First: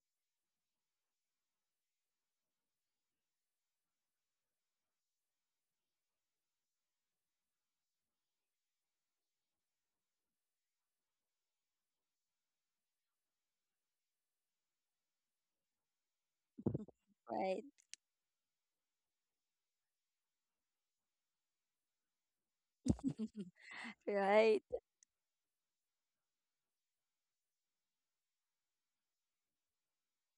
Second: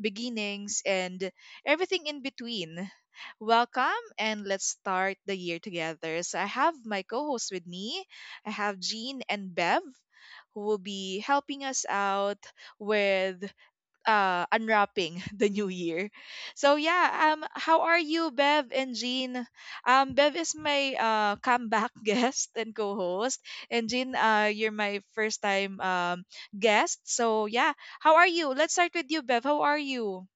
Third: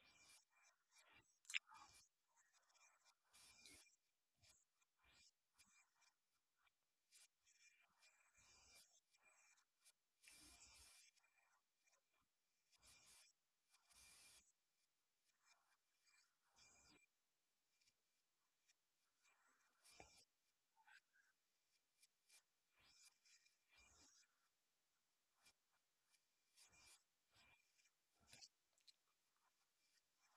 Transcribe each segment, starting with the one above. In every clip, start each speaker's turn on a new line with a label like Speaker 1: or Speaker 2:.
Speaker 1: beginnings, and everything in between. Welcome, and let's start the year together. So, I have my co hosts with me. I have Jean and Bev who will be helping us out with unwrapping the new year. So yeah,
Speaker 2: Right,
Speaker 1: how are you, Bev and Jean? Bev is my comeback guest and co-host, and Jean,
Speaker 2: right.
Speaker 1: you're my first time guest. So yeah, how are you? Let's start with you, Bev. How are you?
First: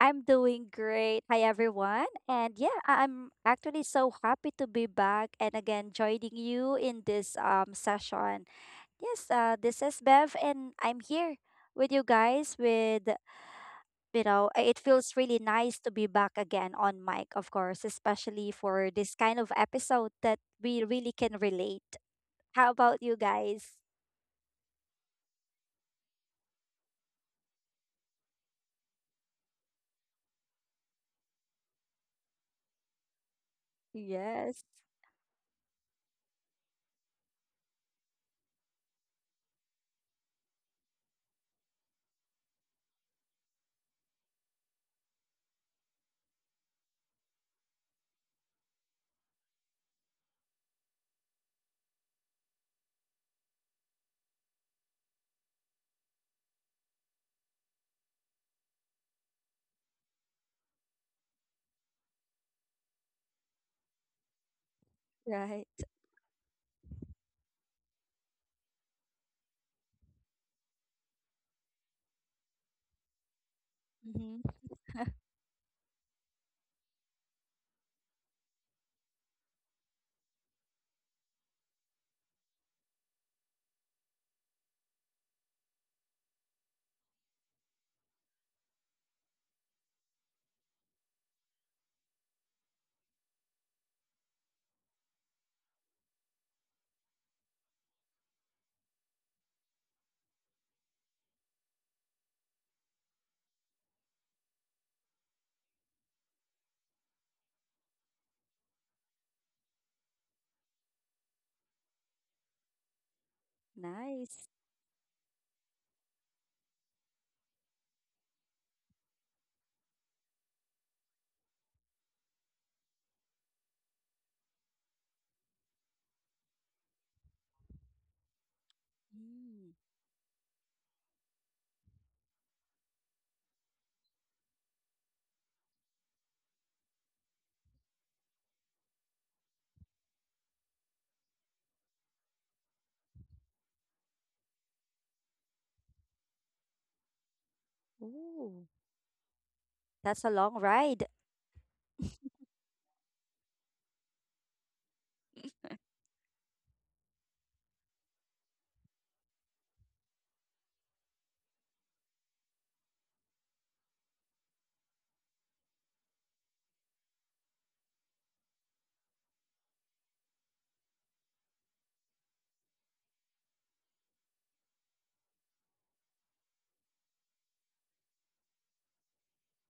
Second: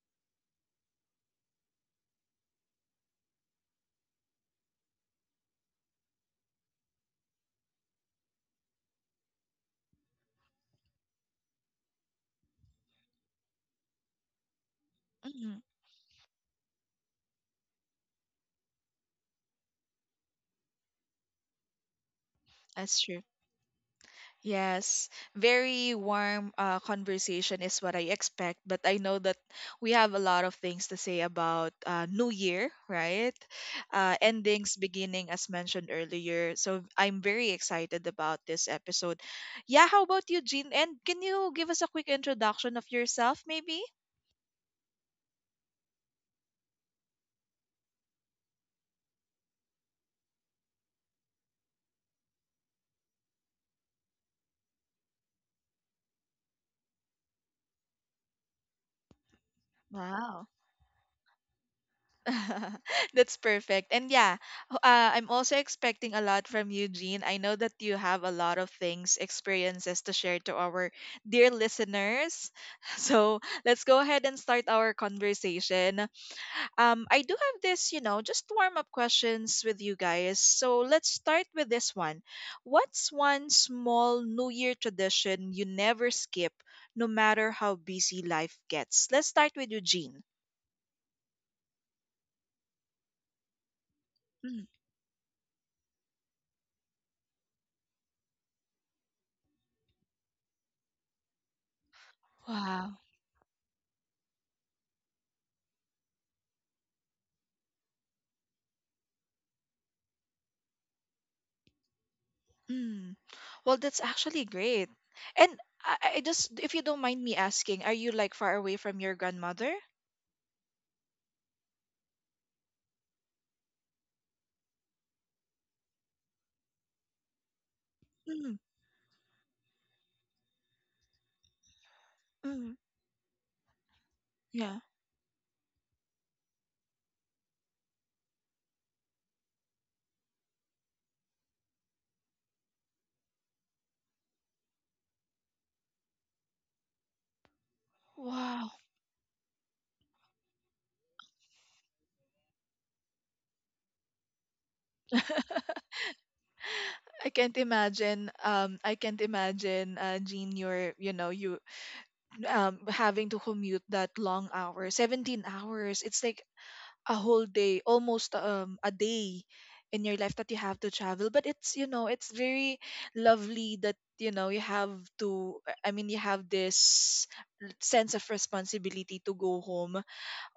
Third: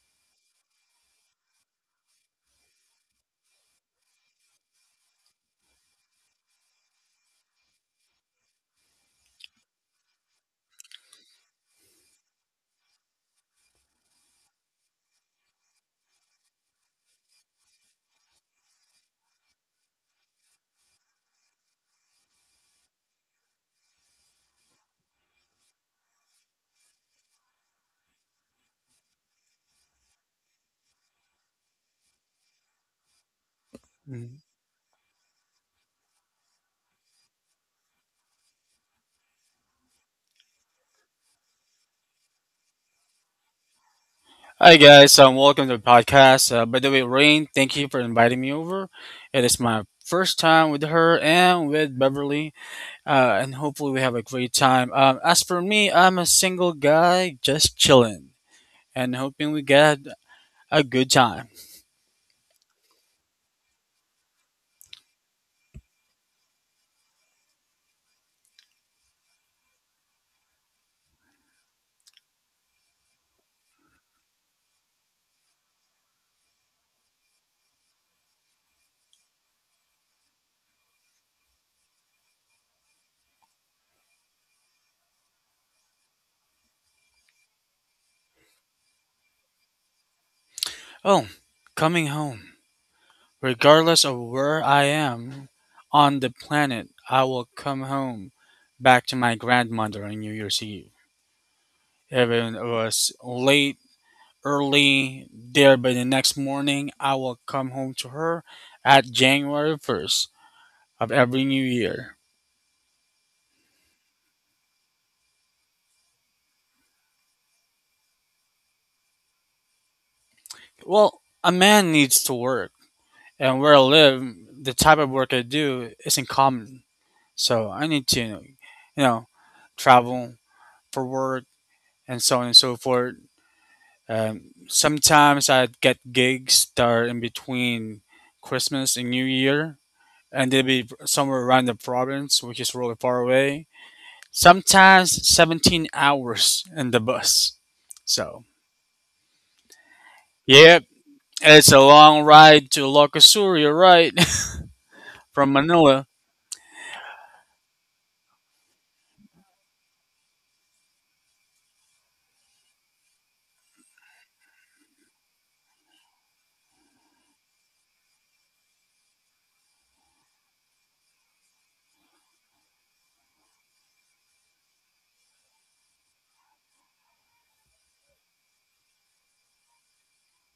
Speaker 2: I'm doing great. Hi, everyone. And yeah, I'm actually so happy to be back and again joining you in this session. Yes, this is Bev, and I'm here with you guys. It feels really
Speaker 1: Mhm.
Speaker 2: nice to be back again on mic, of course, especially for this kind of episode that we really can relate. How about
Speaker 1: That's
Speaker 2: you guys?
Speaker 1: Yes, very warm conversation is what I expect, but I know that we have a lot of things to say about New Year, right?
Speaker 3: Mhm.
Speaker 2: Yes,
Speaker 1: Endings, beginning, as mentioned earlier. So I'm very excited about this episode. Yeah, how about you, Jean? And can you give us a quick introduction of yourself, maybe?
Speaker 3: Hi guys, welcome to the podcast. By the way, Rain, thank you for inviting me over. It is my first time with her and with Beverly, and hopefully we have a great time. As for me, I'm a single guy just chilling and hoping we get
Speaker 1: Wow.
Speaker 3: a good time.
Speaker 1: That's perfect. And yeah, I'm also
Speaker 2: right.
Speaker 1: expecting a lot from you, Jean. I know that you have a lot of things, experiences to share to our dear listeners. So let's go ahead and start
Speaker 2: Hmm.
Speaker 1: our conversation. I do have this, you know, just warm up questions with you guys. So let's start with this one. What's one small New Year tradition you never skip, no matter how busy life gets? Let's start with you, Jean.
Speaker 3: Oh, coming home. Regardless of where
Speaker 1: Mm.
Speaker 3: I am on the planet, I will come home back to my grandmother on New Year's Eve. Even it
Speaker 1: Wow.
Speaker 3: was late early there by the next morning, I will come home to her at January 1st of every new year.
Speaker 1: Well, that's actually great.
Speaker 2: Nice.
Speaker 1: And I just, if you don't mind me asking, are you like far away from your grandmother?
Speaker 3: Well, a man needs to work, and where I live, the type of work I do isn't common. So I need to
Speaker 1: Mm,
Speaker 3: know,
Speaker 2: Mm.
Speaker 3: travel for work and so on and
Speaker 1: mm,
Speaker 3: so forth.
Speaker 1: yeah.
Speaker 3: Sometimes I get gigs that are in between Christmas and New Year, and they'll be somewhere around the province, which is really far away. Sometimes 17 hours in the bus. So,
Speaker 1: Wow,
Speaker 2: Ooh.
Speaker 3: yeah,
Speaker 2: That's a long
Speaker 3: it's
Speaker 2: ride.
Speaker 3: a long ride to Locosur, you're right. From Manila,
Speaker 1: I can't imagine. I can't imagine, Jean, you're, you know, you having to commute that long hour, 17 hours. It's like a whole day, almost a day in your life that you have to travel. But it's, you know, it's very lovely that, you know, you have to, I mean, you have this sense of responsibility to go home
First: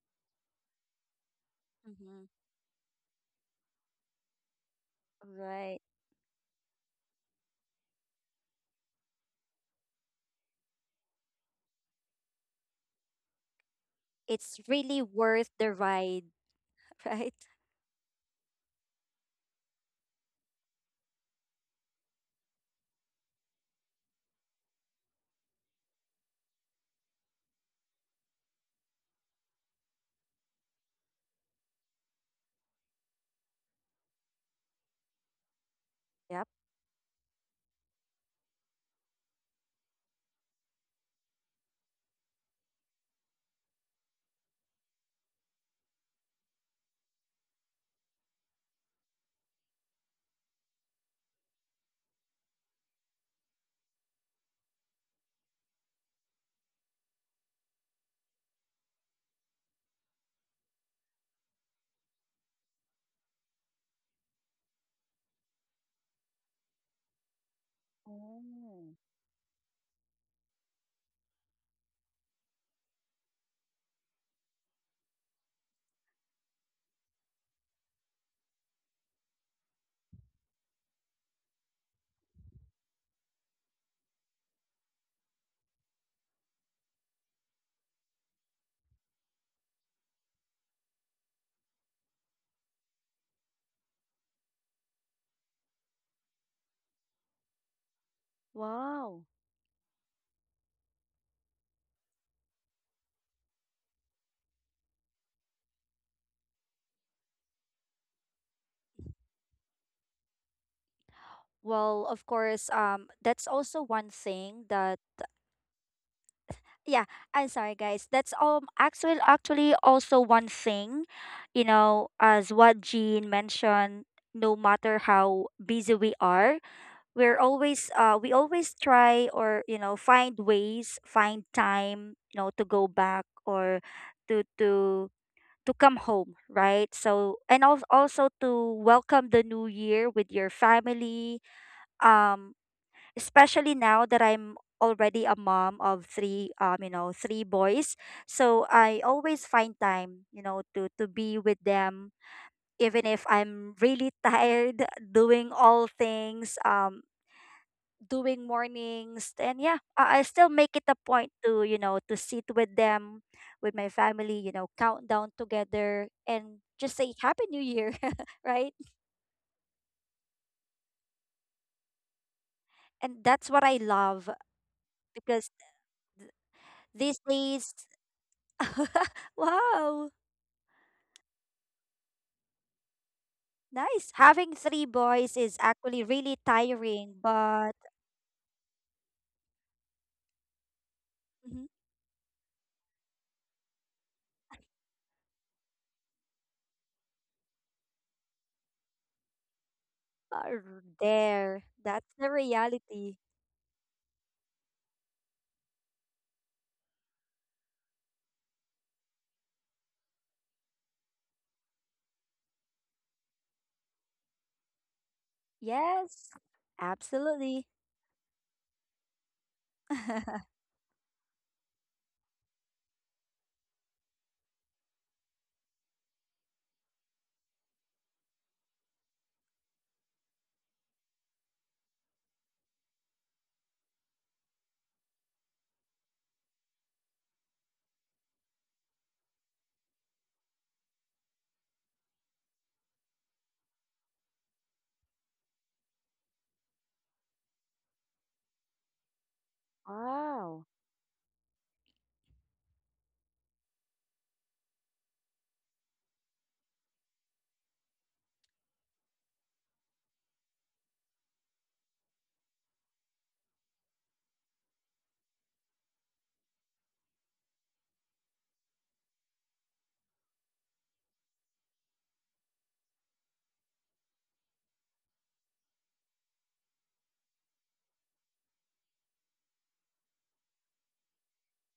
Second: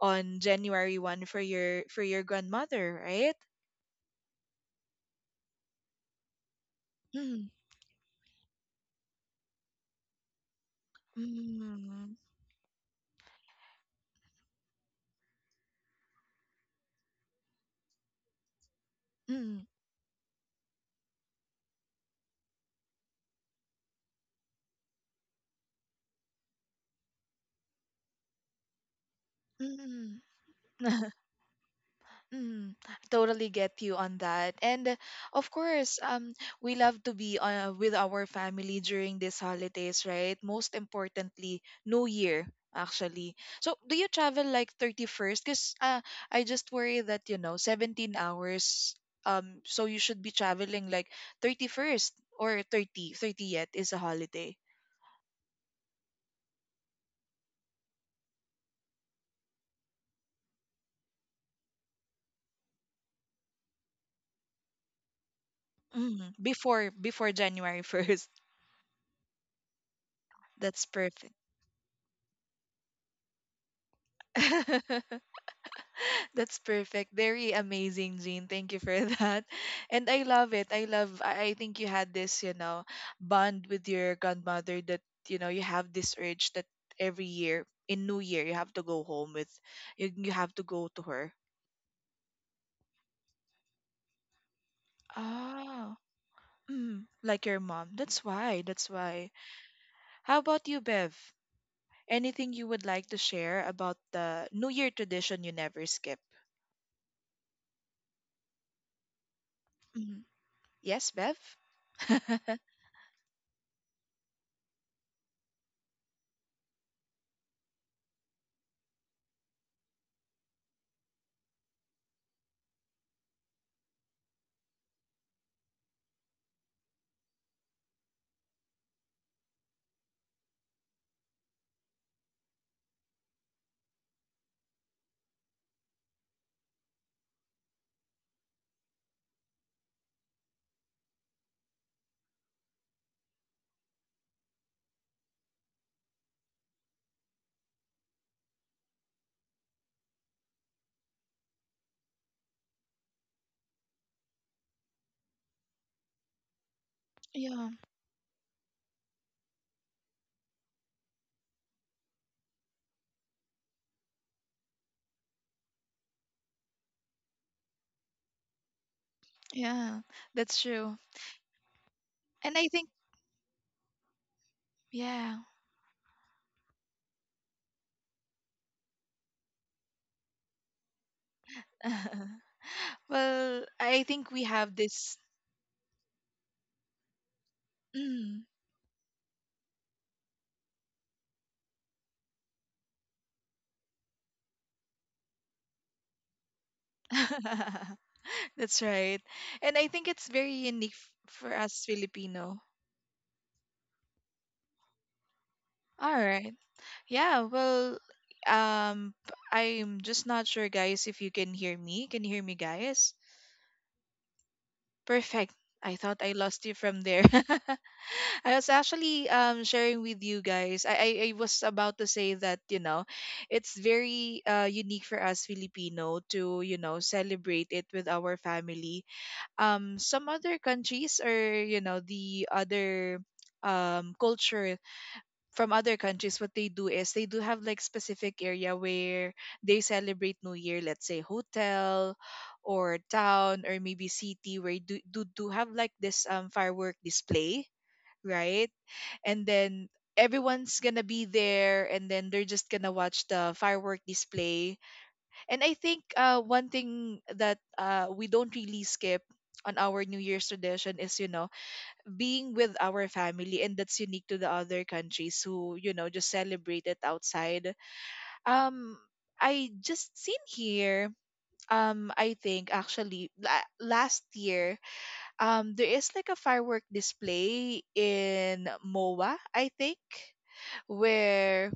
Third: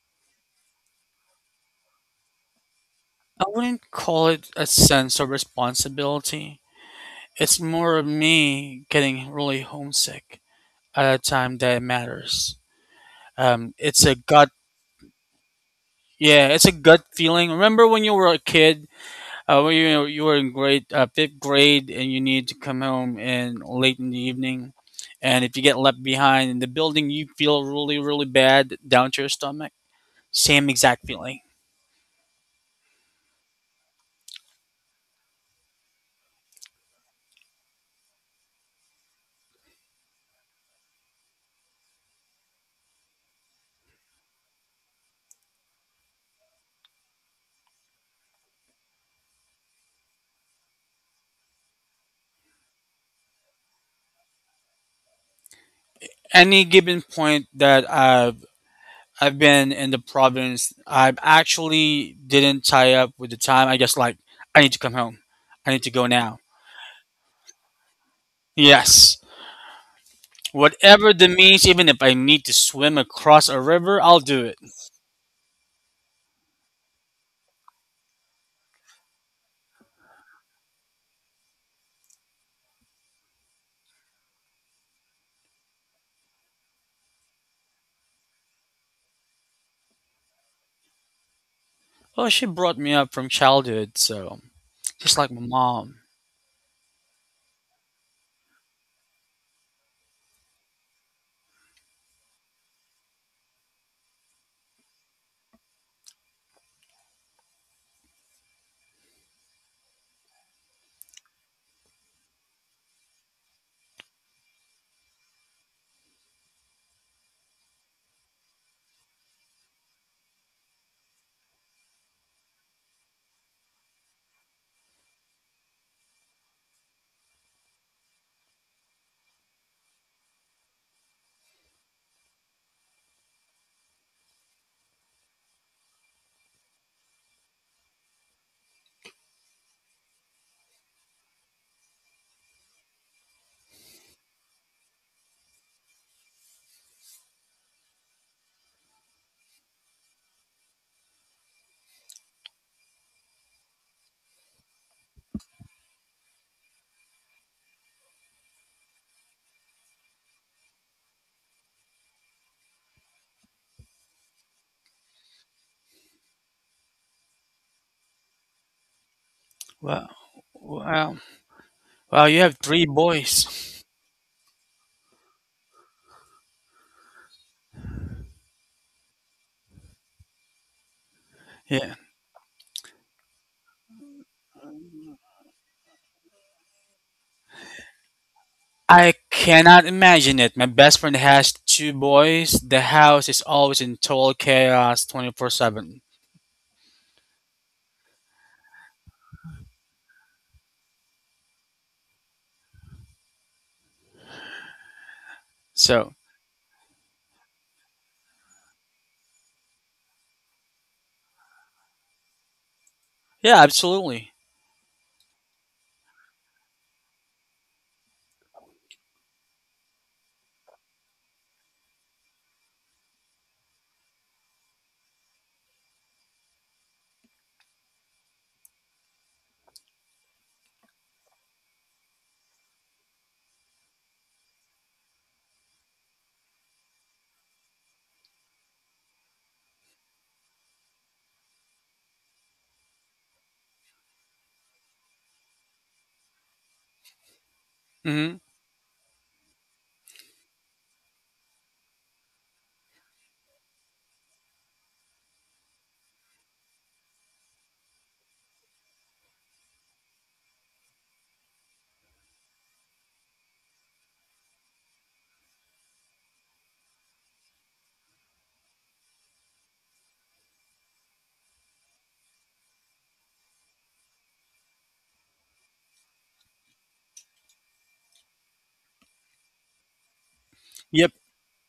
Speaker 1: on January 1st for your
Speaker 2: Hmm.
Speaker 1: grandmother, right?
Speaker 3: I wouldn't call it a sense of
Speaker 2: Right.
Speaker 3: responsibility.
Speaker 1: Mm,
Speaker 3: It's more of me getting really homesick at a time that
Speaker 1: mm,
Speaker 3: matters. Um, it's a gut,
Speaker 2: It's really worth the ride,
Speaker 3: yeah, it's a gut
Speaker 2: right?
Speaker 3: feeling. Remember when you were a kid.
Speaker 1: mm,
Speaker 3: Well, you were in grade fifth grade, and you need to come home and late in the evening, and if you get left behind in the building, you feel really, really bad down to your stomach.
Speaker 1: mm.
Speaker 3: Same exact feeling.
Speaker 1: Mm, totally get you on that. And of course,
Speaker 2: Yep.
Speaker 1: we love to be with our family during these holidays, right? Most importantly, New Year, actually. So, do you travel like 31st? Because I just worry that, you know, 17 hours, so you should be traveling like 31st or 30th is a holiday.
Speaker 3: Any given point that I've been in the province, I've actually didn't tie up with the time. I just like I need to come home. I need to go
Speaker 1: Mm,
Speaker 3: now.
Speaker 1: before January 1st.
Speaker 3: Yes.
Speaker 2: Oh,
Speaker 1: That's
Speaker 3: Whatever the
Speaker 1: perfect.
Speaker 3: means, even if I need to swim across a river, I'll do it.
Speaker 1: That's perfect. Very amazing, Jean. Thank you for that. And I love it. I love I think you had this, you know, bond with your grandmother that, you know, you have this urge that every year in New Year you have to go home with you have to go to her.
Speaker 3: Well, she brought me up from childhood, so just like my
Speaker 1: Oh.
Speaker 3: mom.
Speaker 1: Mm, like your mom. That's why. That's why.
Speaker 2: wow.
Speaker 1: How about you, Bev? Anything you would like to share about the New Year tradition you never skip? Mhm. Yes, Bev?
Speaker 2: Well, of course, that's also one thing that yeah, I'm sorry guys. That's actually also one thing, as what Jean mentioned. No matter how busy we are, we always try or find ways, find time, to go back, or to to to come home, right? So, and also to welcome the new year with your family, um especially now that I'm already a mom of three, three boys. So I always find time, to be with them, even if I'm really tired doing all things,
Speaker 1: yeah,
Speaker 2: doing mornings. And yeah, I still make it a point to, to sit with them, with my family, count down together, and just say happy new year, right?
Speaker 1: yeah.
Speaker 3: Well,
Speaker 1: That's true.
Speaker 3: well, well, you
Speaker 1: And
Speaker 3: have
Speaker 1: I think,
Speaker 3: three
Speaker 2: And that's
Speaker 3: boys.
Speaker 2: what I love,
Speaker 1: yeah.
Speaker 2: because these days, wow,
Speaker 3: Yeah.
Speaker 1: well, I think
Speaker 2: nice,
Speaker 1: we have
Speaker 2: having three
Speaker 1: this.
Speaker 2: boys is actually really tiring, but
Speaker 1: Mm.
Speaker 3: I cannot imagine it. My best friend has
Speaker 2: Mhm.
Speaker 3: two boys. The house is always in total chaos 24/7.
Speaker 1: That's right. And I think it's very
Speaker 2: uh,
Speaker 1: unique for
Speaker 2: there,
Speaker 1: us
Speaker 2: that's the
Speaker 1: Filipino.
Speaker 2: reality.
Speaker 1: All
Speaker 3: So,
Speaker 1: right. Yeah, well, I'm just not sure guys if you can hear me. Can you hear me guys?
Speaker 3: yeah, absolutely.
Speaker 1: Perfect. I thought I
Speaker 2: Yes,
Speaker 1: lost you from there.
Speaker 2: absolutely.
Speaker 1: I was actually sharing with you guys. I was about to say that, you know, it's very unique for us Filipino to, you know, celebrate it with our family. Some other countries or, you know, the other culture from other countries what they do is they do have like specific area where they celebrate new year, let's say hotel or town or maybe city where do have like this firework display,
Speaker 3: Mhm.
Speaker 1: right? And then
Speaker 2: Wow.
Speaker 1: everyone's gonna be there and then they're just gonna watch the firework display, and I think one thing that we don't really skip on our new year's tradition is, you know, being with our family, and that's unique to the other countries who, you know, just celebrate it outside. Um, I just seen here, um, I think actually last year, um, there is like a firework display in moa, I think,
Speaker 3: Yep.
Speaker 1: where,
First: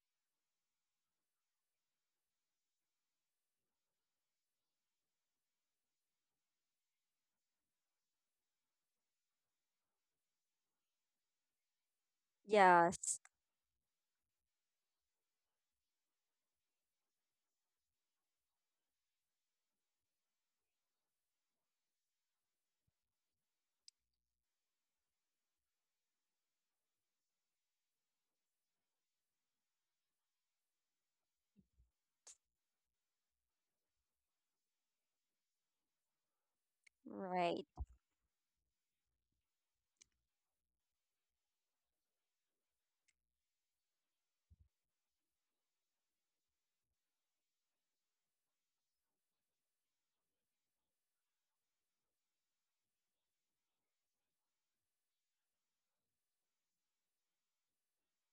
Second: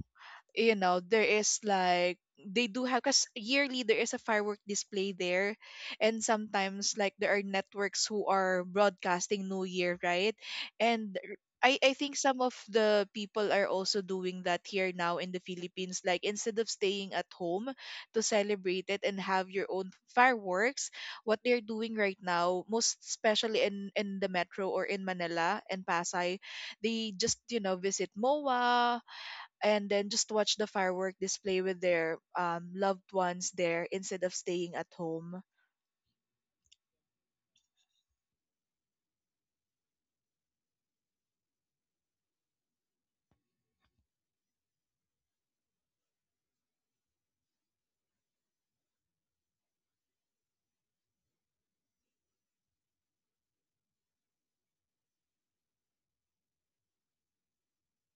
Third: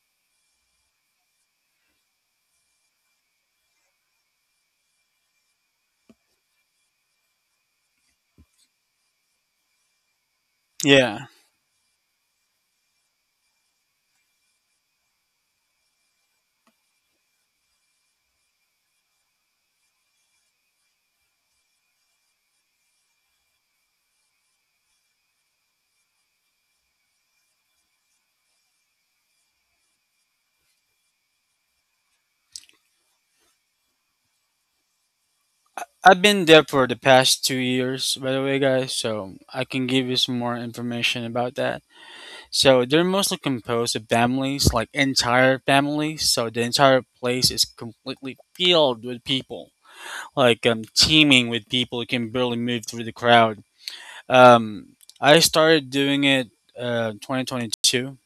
Speaker 1: you know, there is like they do have because yearly there is a firework display there, and sometimes like there are networks who are broadcasting new year, right? And
Speaker 3: Yeah.
Speaker 1: I think some of the
Speaker 2: Yes,
Speaker 1: people are also doing that here now in the Philippines. Like instead of staying at home to celebrate it and have your own fireworks, what they're doing right now, most especially in, the metro or in Manila and Pasay, they just, you know, visit MOA, and then just watch the firework display with their loved ones there instead of staying at home.
Speaker 3: I've been there for the past
Speaker 2: right.
Speaker 3: 2 years, by the way, guys, so I can give you some more information about that. So, they're mostly composed of families, like entire families, so the entire place is completely filled with people, like teeming with people who can barely move through the crowd. Um, I started doing it 2022,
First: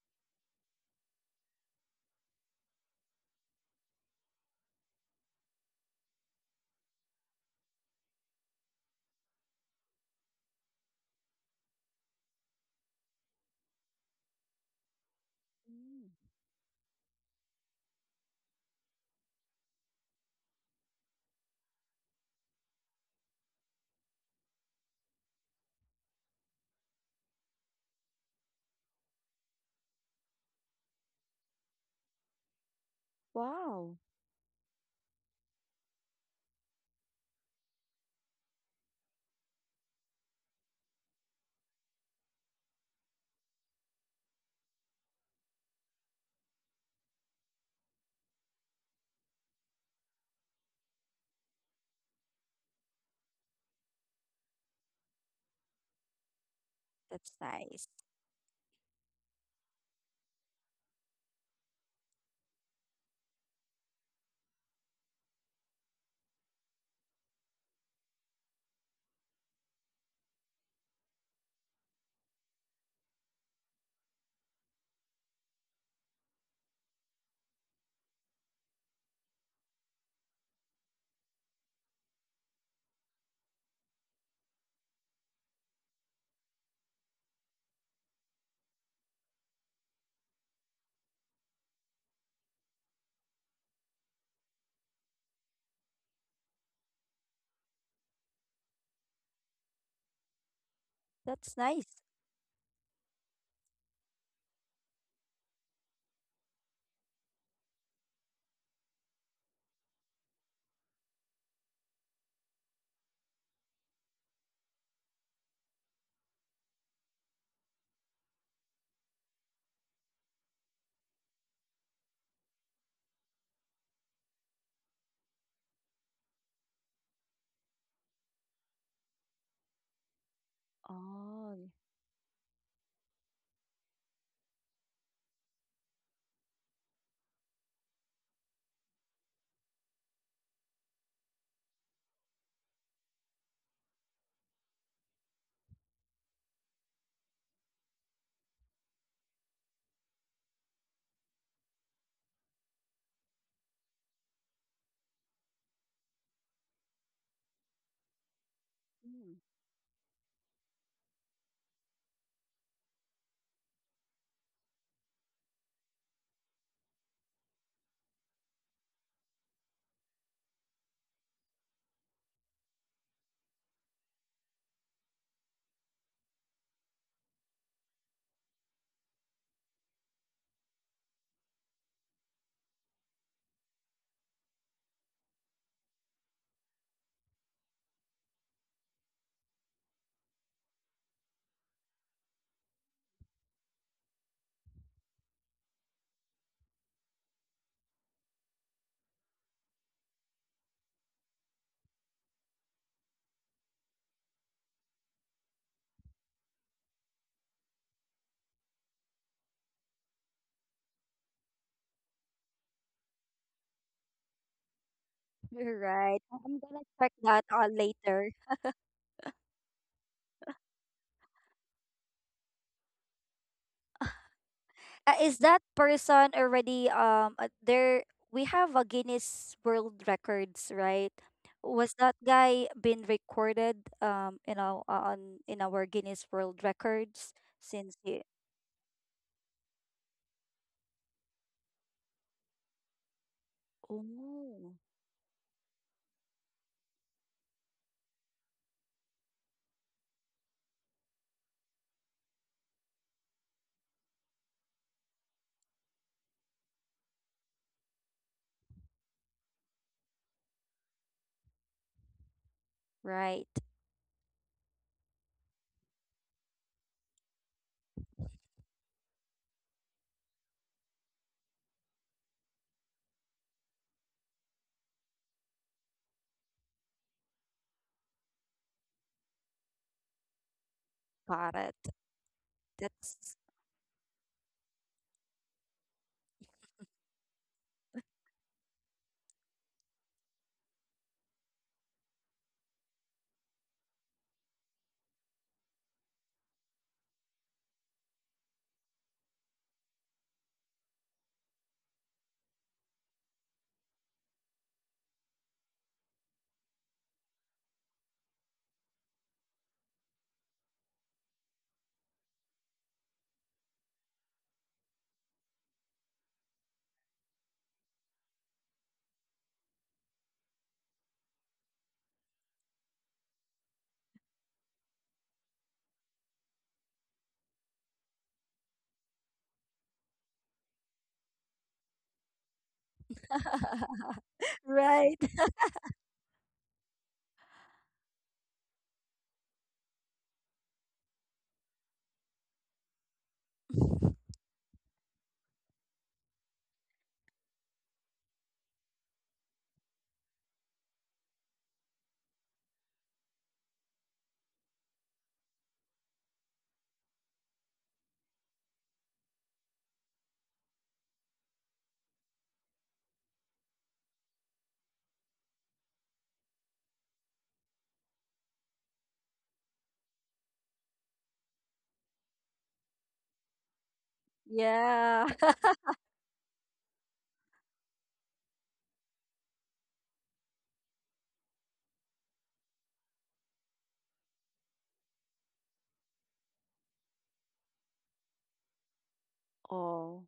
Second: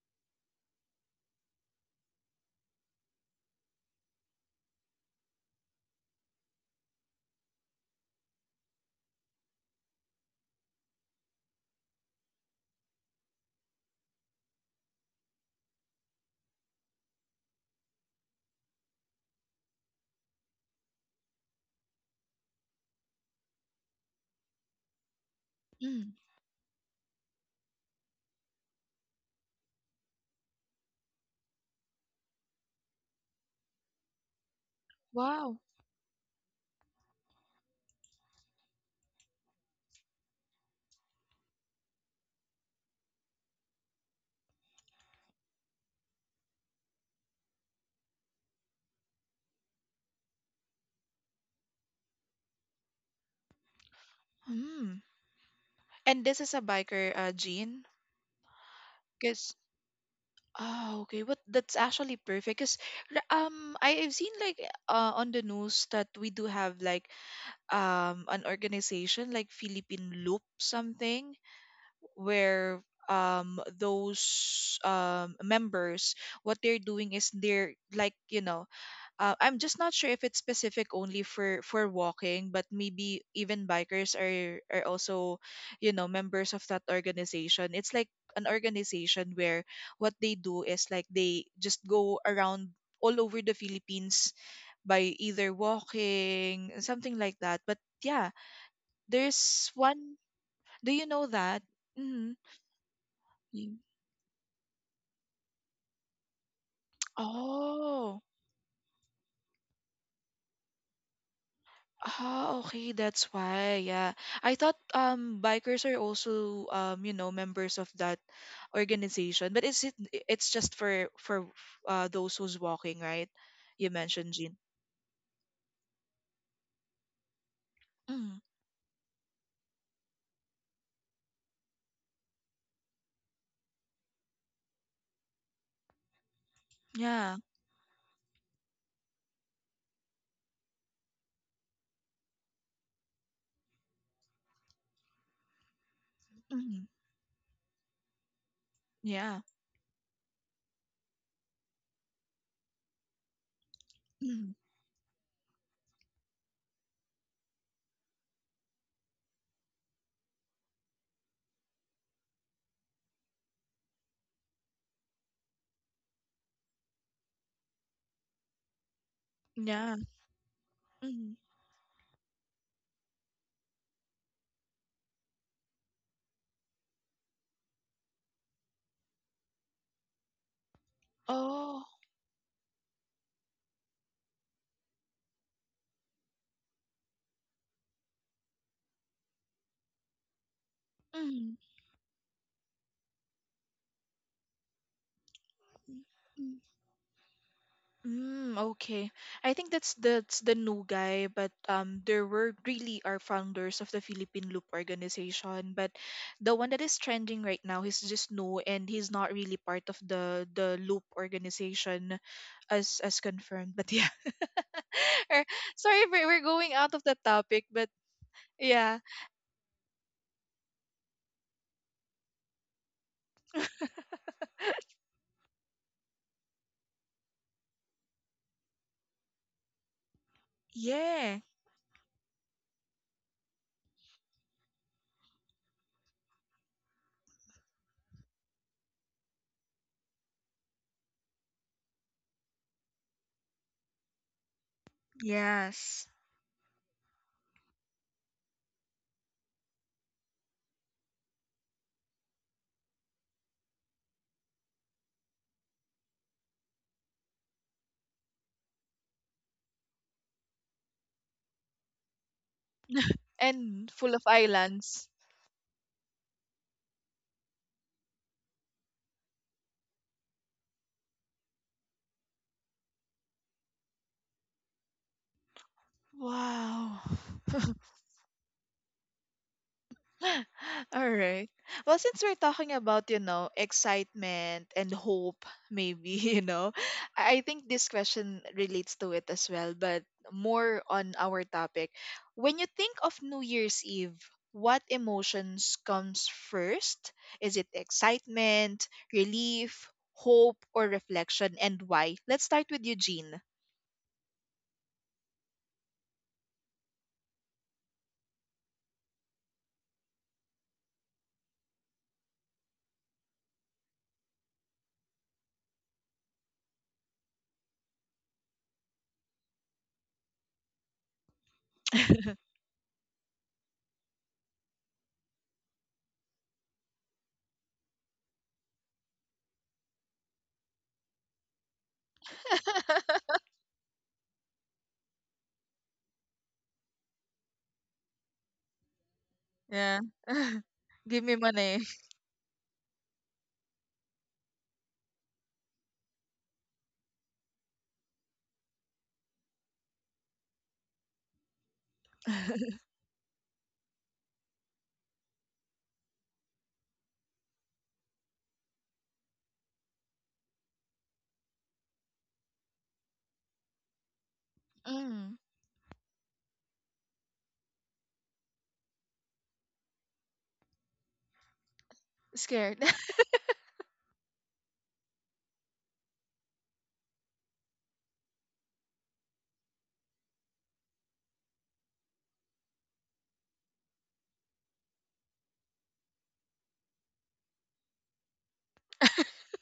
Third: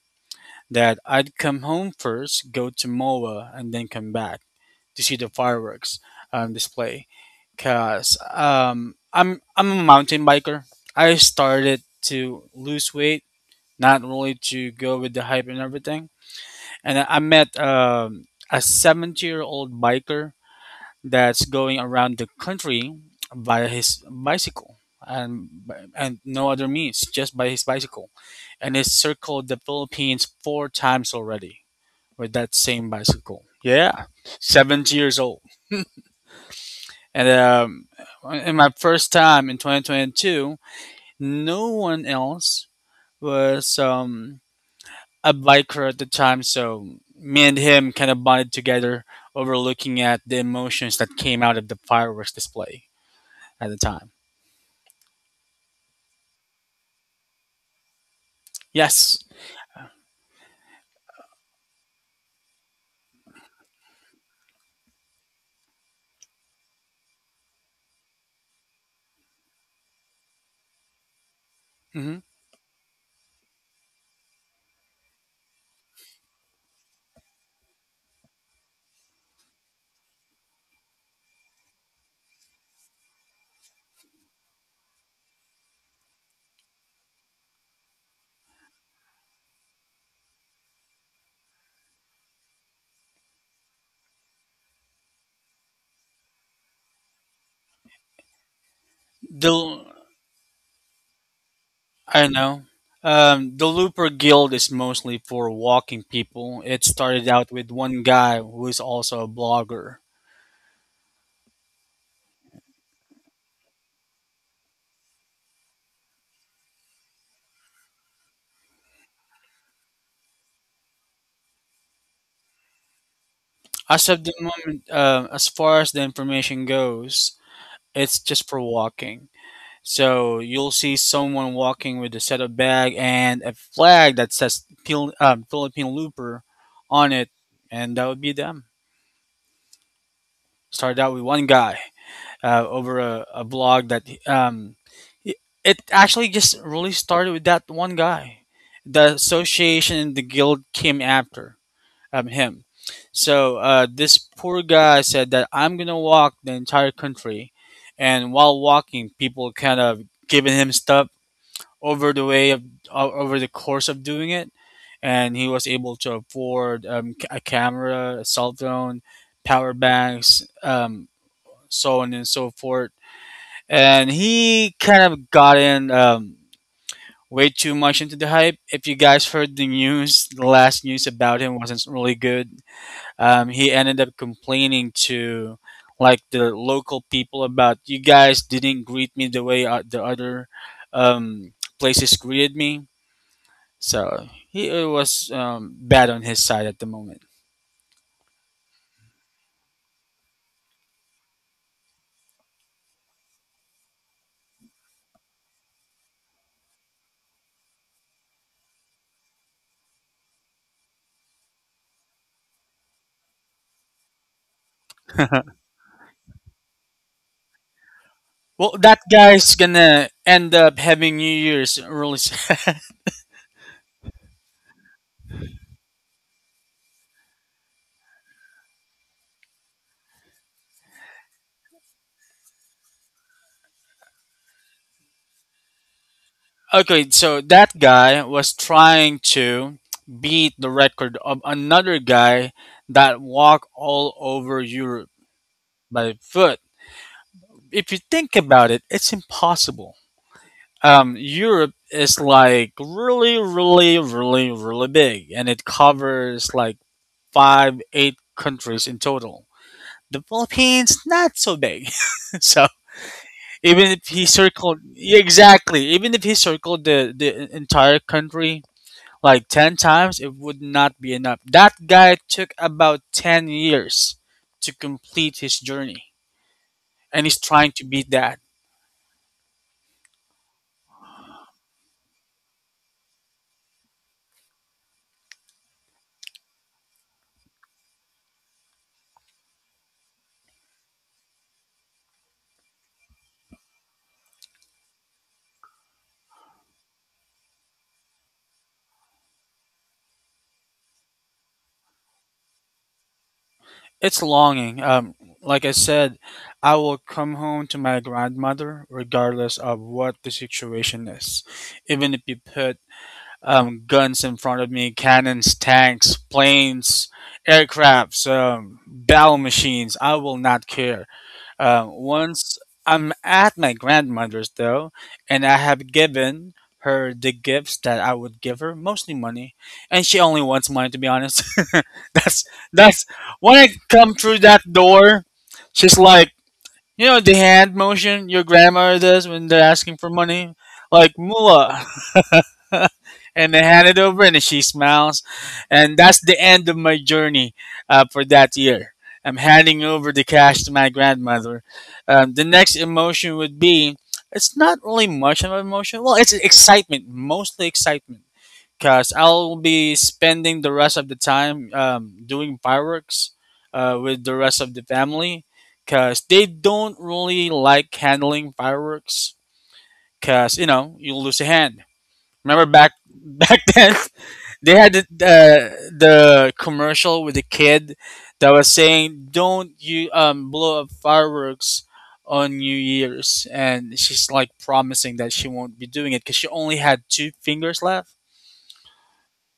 Speaker 3: that I'd come home first, go to MOA, and then come back to see the fireworks display. Cause I'm a mountain biker. I started to lose weight, not really to go with the hype and
Speaker 2: Mm.
Speaker 3: everything. And I met a 70-year-old biker that's going around the country via his bicycle, and
Speaker 1: Mm.
Speaker 3: no other means, just by his bicycle, and it's circled the Philippines four times already with that same bicycle.
Speaker 2: Wow,
Speaker 3: Yeah, 70 years old.
Speaker 1: Wow.
Speaker 3: And in my first time in 2022, no one else was a biker at the time, so me and him kind of bonded together over looking at the emotions that came out of the fireworks display at the time.
Speaker 1: Mm. And this is a biker
Speaker 2: that's nice.
Speaker 1: Jean.
Speaker 3: Yes.
Speaker 1: Because oh, okay, what that's actually perfect. Cause I've seen like on the news that we do have like an organization like Philippine Loop something
Speaker 3: Hmm.
Speaker 1: where those members what they're doing is they're like, you know, I'm just not sure if it's specific only for walking, but maybe even bikers are also, you know, members of that organization. It's like an organization where what they do is like they just go around all over the Philippines by either walking, something like that. But yeah, there's
Speaker 3: The
Speaker 1: one. Do you
Speaker 2: That's
Speaker 1: know that?
Speaker 2: nice.
Speaker 3: I
Speaker 1: Mm-hmm.
Speaker 3: know. The Looper Guild is mostly for walking people. It started out with one
Speaker 1: Oh.
Speaker 3: guy who is also a blogger.
Speaker 1: Oh, okay, that's why. Yeah. I thought bikers are also um, you know, members of that organization, but is it's just for those who's walking, right? You
Speaker 3: As of the
Speaker 1: mentioned Jean.
Speaker 3: moment, as far as the information goes, it's
Speaker 1: Mm,
Speaker 3: just for walking. So you'll see
Speaker 2: Oh,
Speaker 3: someone walking with a set of bag and a flag that says Philippine Looper on it,
Speaker 1: yeah.
Speaker 3: and that would be them. Started out with one guy. Over a blog that, it it actually just
Speaker 1: Mm,
Speaker 3: really started with that one guy. The
Speaker 1: yeah.
Speaker 3: association and the guild came after him. So this
Speaker 1: Mm,
Speaker 3: poor guy said that I'm gonna walk the entire country, and while
Speaker 2: mm,
Speaker 3: walking, people kind of giving him stuff over the way of over the course of doing it, and he was able to afford a camera, a cell phone, power
Speaker 1: yeah.
Speaker 3: banks,
Speaker 1: Mm.
Speaker 3: so on and so forth, and he kind of got in way too much into the hype. If you guys heard the news, the last news about him wasn't
Speaker 1: Oh.
Speaker 3: really good. He ended up complaining to, like, the local people about, you guys didn't greet me the way the other um,
Speaker 1: Mm,
Speaker 3: places greeted me. So he it was bad on his
Speaker 1: mm,
Speaker 3: side at the moment.
Speaker 1: Mm, okay. I think that's the new guy, but there were really are founders of the Philippine Loop organization, but the one that is trending right now he's just new and he's not really part of the Loop organization as confirmed. But yeah.
Speaker 2: you're
Speaker 1: Er,
Speaker 2: right. I'm
Speaker 1: Sorry
Speaker 2: gonna
Speaker 1: we're
Speaker 2: check
Speaker 1: going
Speaker 2: that
Speaker 1: out of
Speaker 2: out
Speaker 1: the
Speaker 2: later.
Speaker 1: topic, but
Speaker 3: Well, that
Speaker 1: yeah.
Speaker 3: guy's gonna end up having New Year's really.
Speaker 2: Is that person already, there? We have a Guinness World Records, right? Was
Speaker 1: Yeah.
Speaker 2: that guy been recorded, in our on in our Guinness World Records,
Speaker 3: Okay,
Speaker 2: since
Speaker 3: so
Speaker 2: he?
Speaker 3: that guy was trying to beat the record of another guy that walked
Speaker 2: Oh,
Speaker 3: all over Europe
Speaker 1: Yes.
Speaker 3: by foot. If you think about it, it's impossible. Europe is like really, really, really, really big, and it covers like five, eight countries in total. The Philippines, not so big. So
Speaker 2: right.
Speaker 3: even
Speaker 1: And
Speaker 3: if
Speaker 1: full of
Speaker 3: he circled,
Speaker 1: islands.
Speaker 3: exactly, even if he circled the entire country like 10 times, it would not be enough. That guy took about 10 years to complete his journey,
Speaker 1: Wow.
Speaker 3: and he's trying to beat that.
Speaker 2: Got
Speaker 1: All
Speaker 2: it.
Speaker 1: right. Well, since we're talking
Speaker 2: That's
Speaker 1: about, you know, excitement and hope, maybe, you know, I think this question relates to it as well, but more on our topic. When you think of New Year's Eve, what emotions comes first? Is it excitement, relief, hope, or reflection, and why? Let's start with Eugene.
Speaker 3: It's longing. Like I said, I will come home to my grandmother regardless of what the situation is. Even if you put guns in front of me, cannons, tanks, planes, aircrafts, battle machines, I will not care. Once I'm at my grandmother's though, and I have given her the gifts that I would give her, mostly money, and she only wants money, to be honest. that's that's when I come through
Speaker 2: right.
Speaker 3: that door, she's like, the hand motion your grandma does when they're asking
Speaker 1: yeah.
Speaker 3: for money, like
Speaker 1: Give me money.
Speaker 3: mullah. And I hand it over, and she smiles, and that's the end of my journey for that year. I'm handing over the cash to my grandmother. The next emotion would be, it's not really much of an emotion. Well, it's excitement, mostly excitement, because I'll be spending the rest of the time doing fireworks with the rest of the
Speaker 1: Mm,
Speaker 3: family, because they don't really like handling fireworks, because you know you lose a hand. Remember
Speaker 1: scared.
Speaker 3: back then,
Speaker 2: Yeah.
Speaker 3: they had the commercial with the kid that was saying, "Don't you blow up fireworks on New Year's," and she's like promising that she won't be doing it because she only had two fingers left.
Speaker 2: Oh,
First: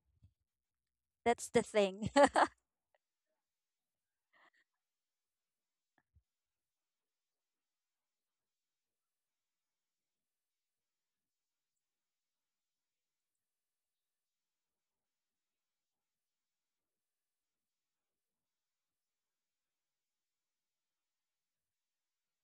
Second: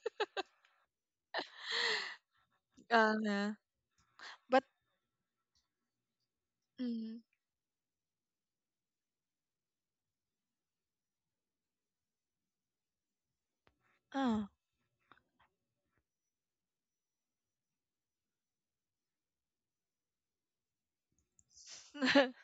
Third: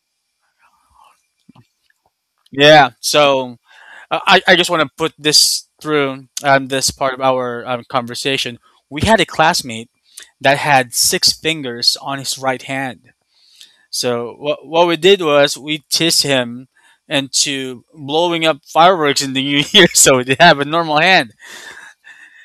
Speaker 2: that's the thing.
Speaker 3: Yeah,
Speaker 1: Uh
Speaker 3: so I
Speaker 1: But
Speaker 3: just want to put this through this part
Speaker 1: mm,
Speaker 3: of our conversation. We had a classmate that had six fingers on his right hand. So
Speaker 1: oh.
Speaker 3: what we did was we teased him into blowing up fireworks in the new year, so he have a normal hand.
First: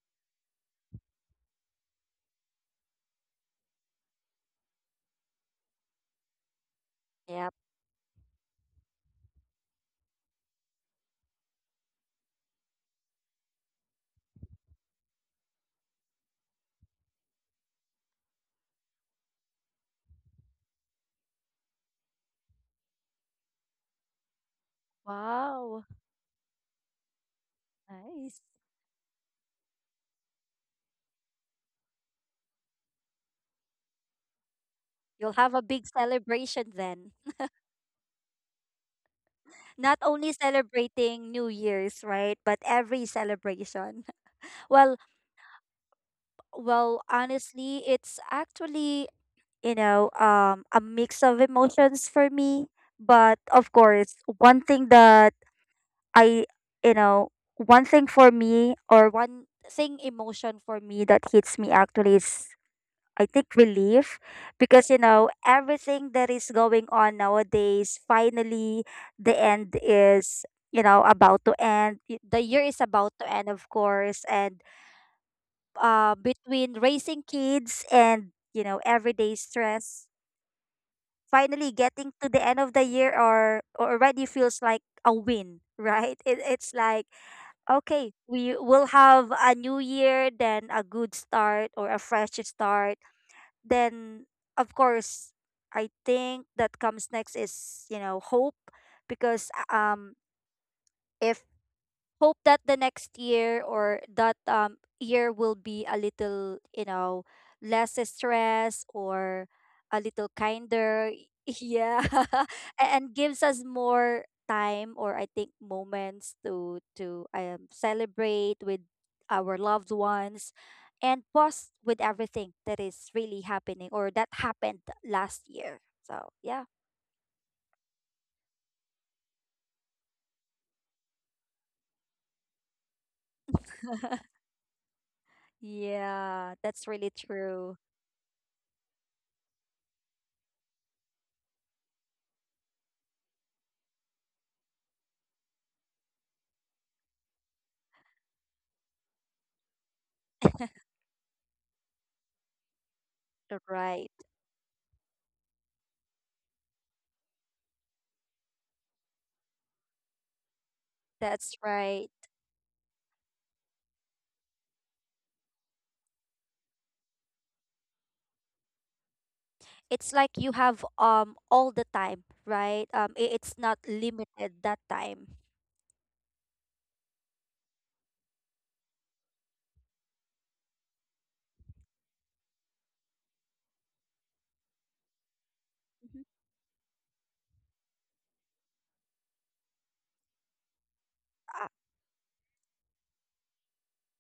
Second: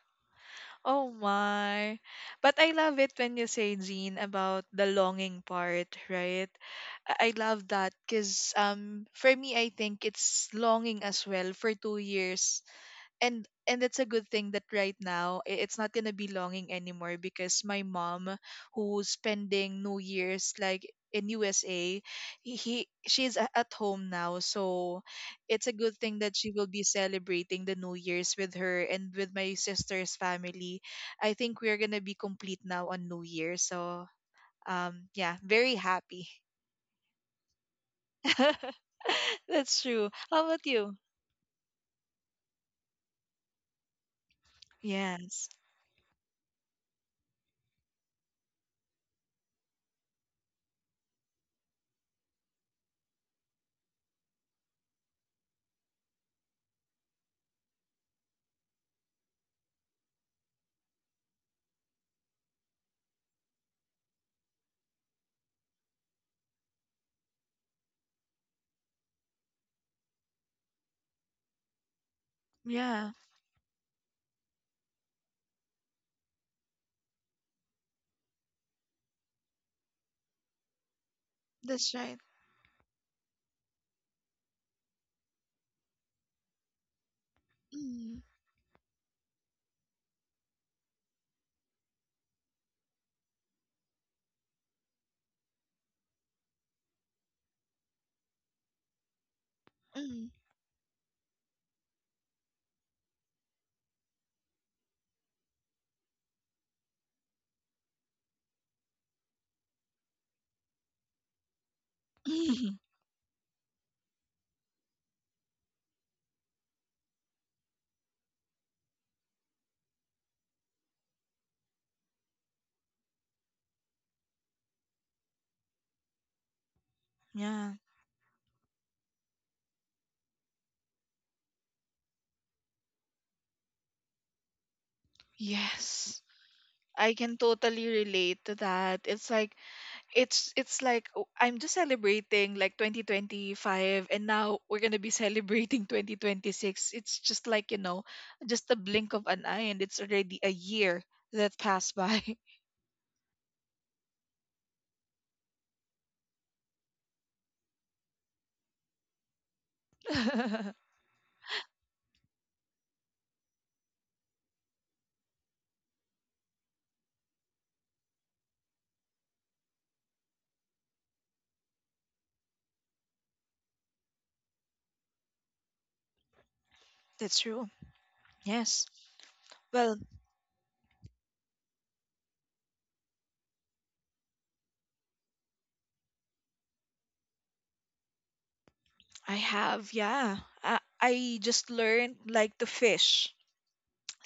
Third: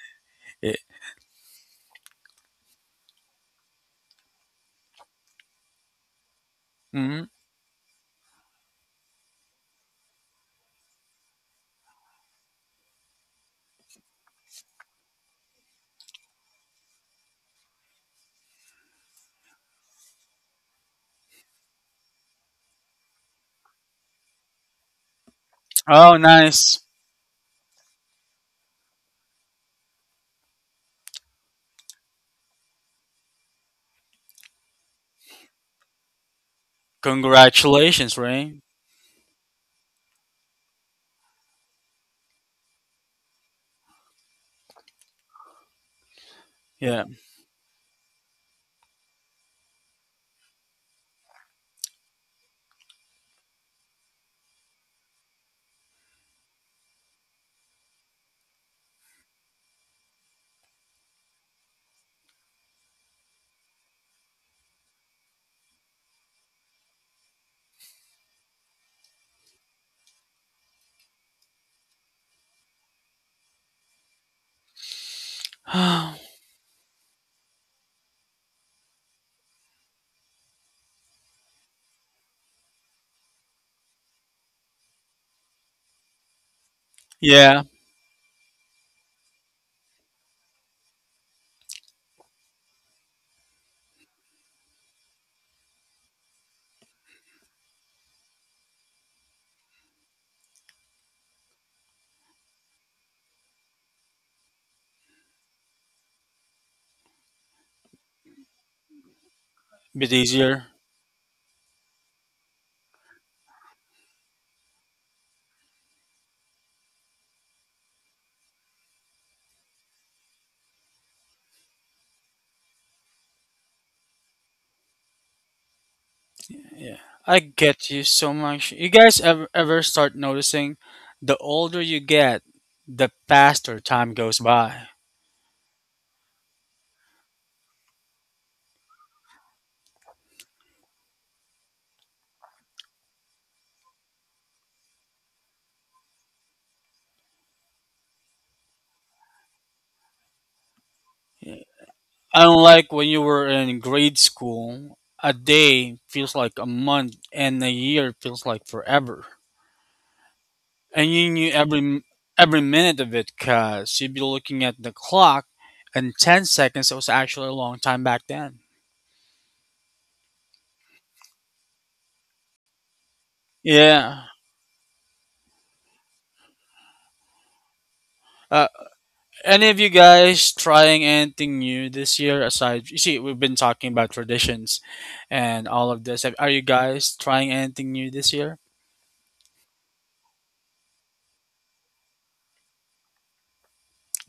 Speaker 3: Yeah.
Speaker 1: oh my. But I love it when you say Jean about the longing part, right?
Speaker 3: Mhm.
Speaker 1: I
Speaker 2: Yep.
Speaker 1: love that cuz for me I think it's longing as well for 2 years, and it's a good thing that right now it's not gonna be longing anymore because my mom who's spending new year's like in usa, he she's at home now, so it's a
Speaker 2: Wow.
Speaker 1: good
Speaker 3: Oh,
Speaker 1: thing that she will
Speaker 3: nice!
Speaker 1: be celebrating the new year's
Speaker 2: Nice.
Speaker 1: with her and with my sister's family. I think we're gonna be complete now on new year, so
Speaker 2: You'll
Speaker 1: yeah,
Speaker 2: have a
Speaker 1: very
Speaker 2: big
Speaker 1: happy.
Speaker 2: celebration then.
Speaker 3: Congratulations, Ray.
Speaker 1: That's
Speaker 2: Not
Speaker 1: true,
Speaker 2: only
Speaker 1: how about you?
Speaker 2: celebrating New Year's, right? But every celebration. Well,
Speaker 1: Yes,
Speaker 2: well,
Speaker 3: Yeah.
Speaker 2: honestly, it's actually, a mix of emotions for me, but of course, one thing that I, you know, one thing for me, or one thing emotion for me that hits me, actually, is I think relief, because, everything that is going on nowadays, finally the end is, about to end. The year is
Speaker 1: yeah,
Speaker 2: about to end, of course. And between raising kids and, everyday stress, finally
Speaker 1: that's
Speaker 2: getting
Speaker 1: right.
Speaker 2: to the end of the year, or already feels like a win, right? It's like,
Speaker 3: Yeah.
Speaker 2: okay,
Speaker 1: Mm,
Speaker 2: we will have a new year, then a good start or a fresh start. Then of course, I think that comes next is, hope, because,
Speaker 1: mm.
Speaker 2: if hope that the next year, or that year will be a little, less stress, or a
Speaker 3: Bit
Speaker 2: little
Speaker 3: easier.
Speaker 2: kinder, yeah. And gives us more time, or I think moments, to celebrate with our loved ones, and pause with everything that is really happening or that happened last year. So yeah.
Speaker 3: Yeah. I
Speaker 1: yeah.
Speaker 3: get you so much. You guys ever start noticing, the older you get, the faster time goes by.
Speaker 1: Yes.
Speaker 2: Yeah, that's
Speaker 1: I
Speaker 2: really
Speaker 1: can
Speaker 2: true,
Speaker 1: totally relate to that. It's like oh, I'm just celebrating like 2025 and now we're going to be celebrating 2026. It's just like, you know, just a blink of an eye and it's already a year that
Speaker 3: Yeah.
Speaker 1: passed by.
Speaker 3: Unlike when you were in
Speaker 2: right?
Speaker 3: grade school, a day feels like a month and a year feels like forever. And you knew
Speaker 2: That's right.
Speaker 3: every minute of it cuz you'd be looking at the clock, and 10 seconds was actually a long time back then.
Speaker 2: It's like you have, all the time, right? It's not
Speaker 3: Yeah.
Speaker 2: limited that time.
Speaker 1: That's true.
Speaker 3: Uh,
Speaker 1: Yes.
Speaker 3: any of you
Speaker 1: Well,
Speaker 3: guys trying anything new this year aside? You see, we've been talking about traditions and all of this.
Speaker 2: Mhm.
Speaker 3: Are you guys trying anything new this year?
Speaker 1: I have, yeah. I just
Speaker 2: Ah,
Speaker 1: learned like to fish,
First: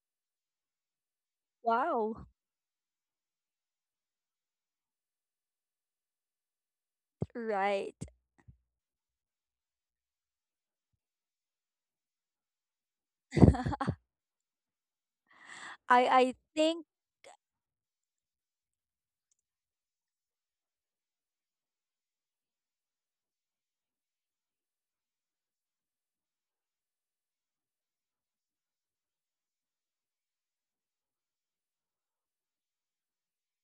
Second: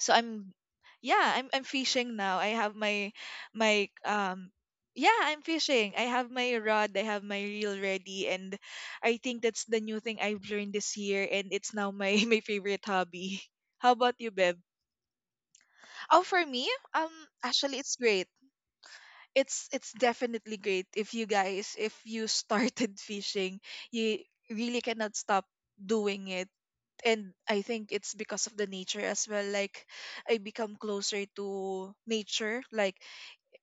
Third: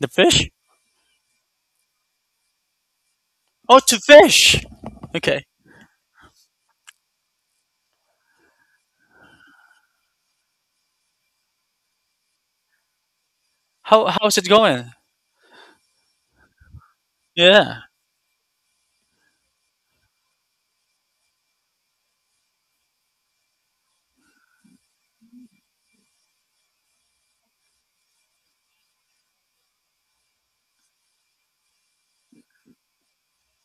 Speaker 3: The fish?
Speaker 1: I'm yeah I'm fishing
Speaker 2: wow,
Speaker 1: now. I have my
Speaker 3: Oh,
Speaker 1: my
Speaker 3: to
Speaker 1: um
Speaker 3: fish.
Speaker 1: yeah
Speaker 3: Okay.
Speaker 1: I'm fishing. I have my rod. I have my reel
Speaker 2: right.
Speaker 1: ready, and I think that's the new thing I've learned this year, and it's now my my favorite hobby. How
Speaker 3: How
Speaker 1: about you,
Speaker 3: how's it
Speaker 1: beb?
Speaker 3: going?
Speaker 2: I
Speaker 1: Oh,
Speaker 2: I
Speaker 1: for me
Speaker 2: think
Speaker 1: actually
Speaker 3: Yeah.
Speaker 1: it's great. It's definitely great if you guys if you started fishing, you really cannot stop doing it, and I think it's because of the nature as well. Like I become closer to nature. Like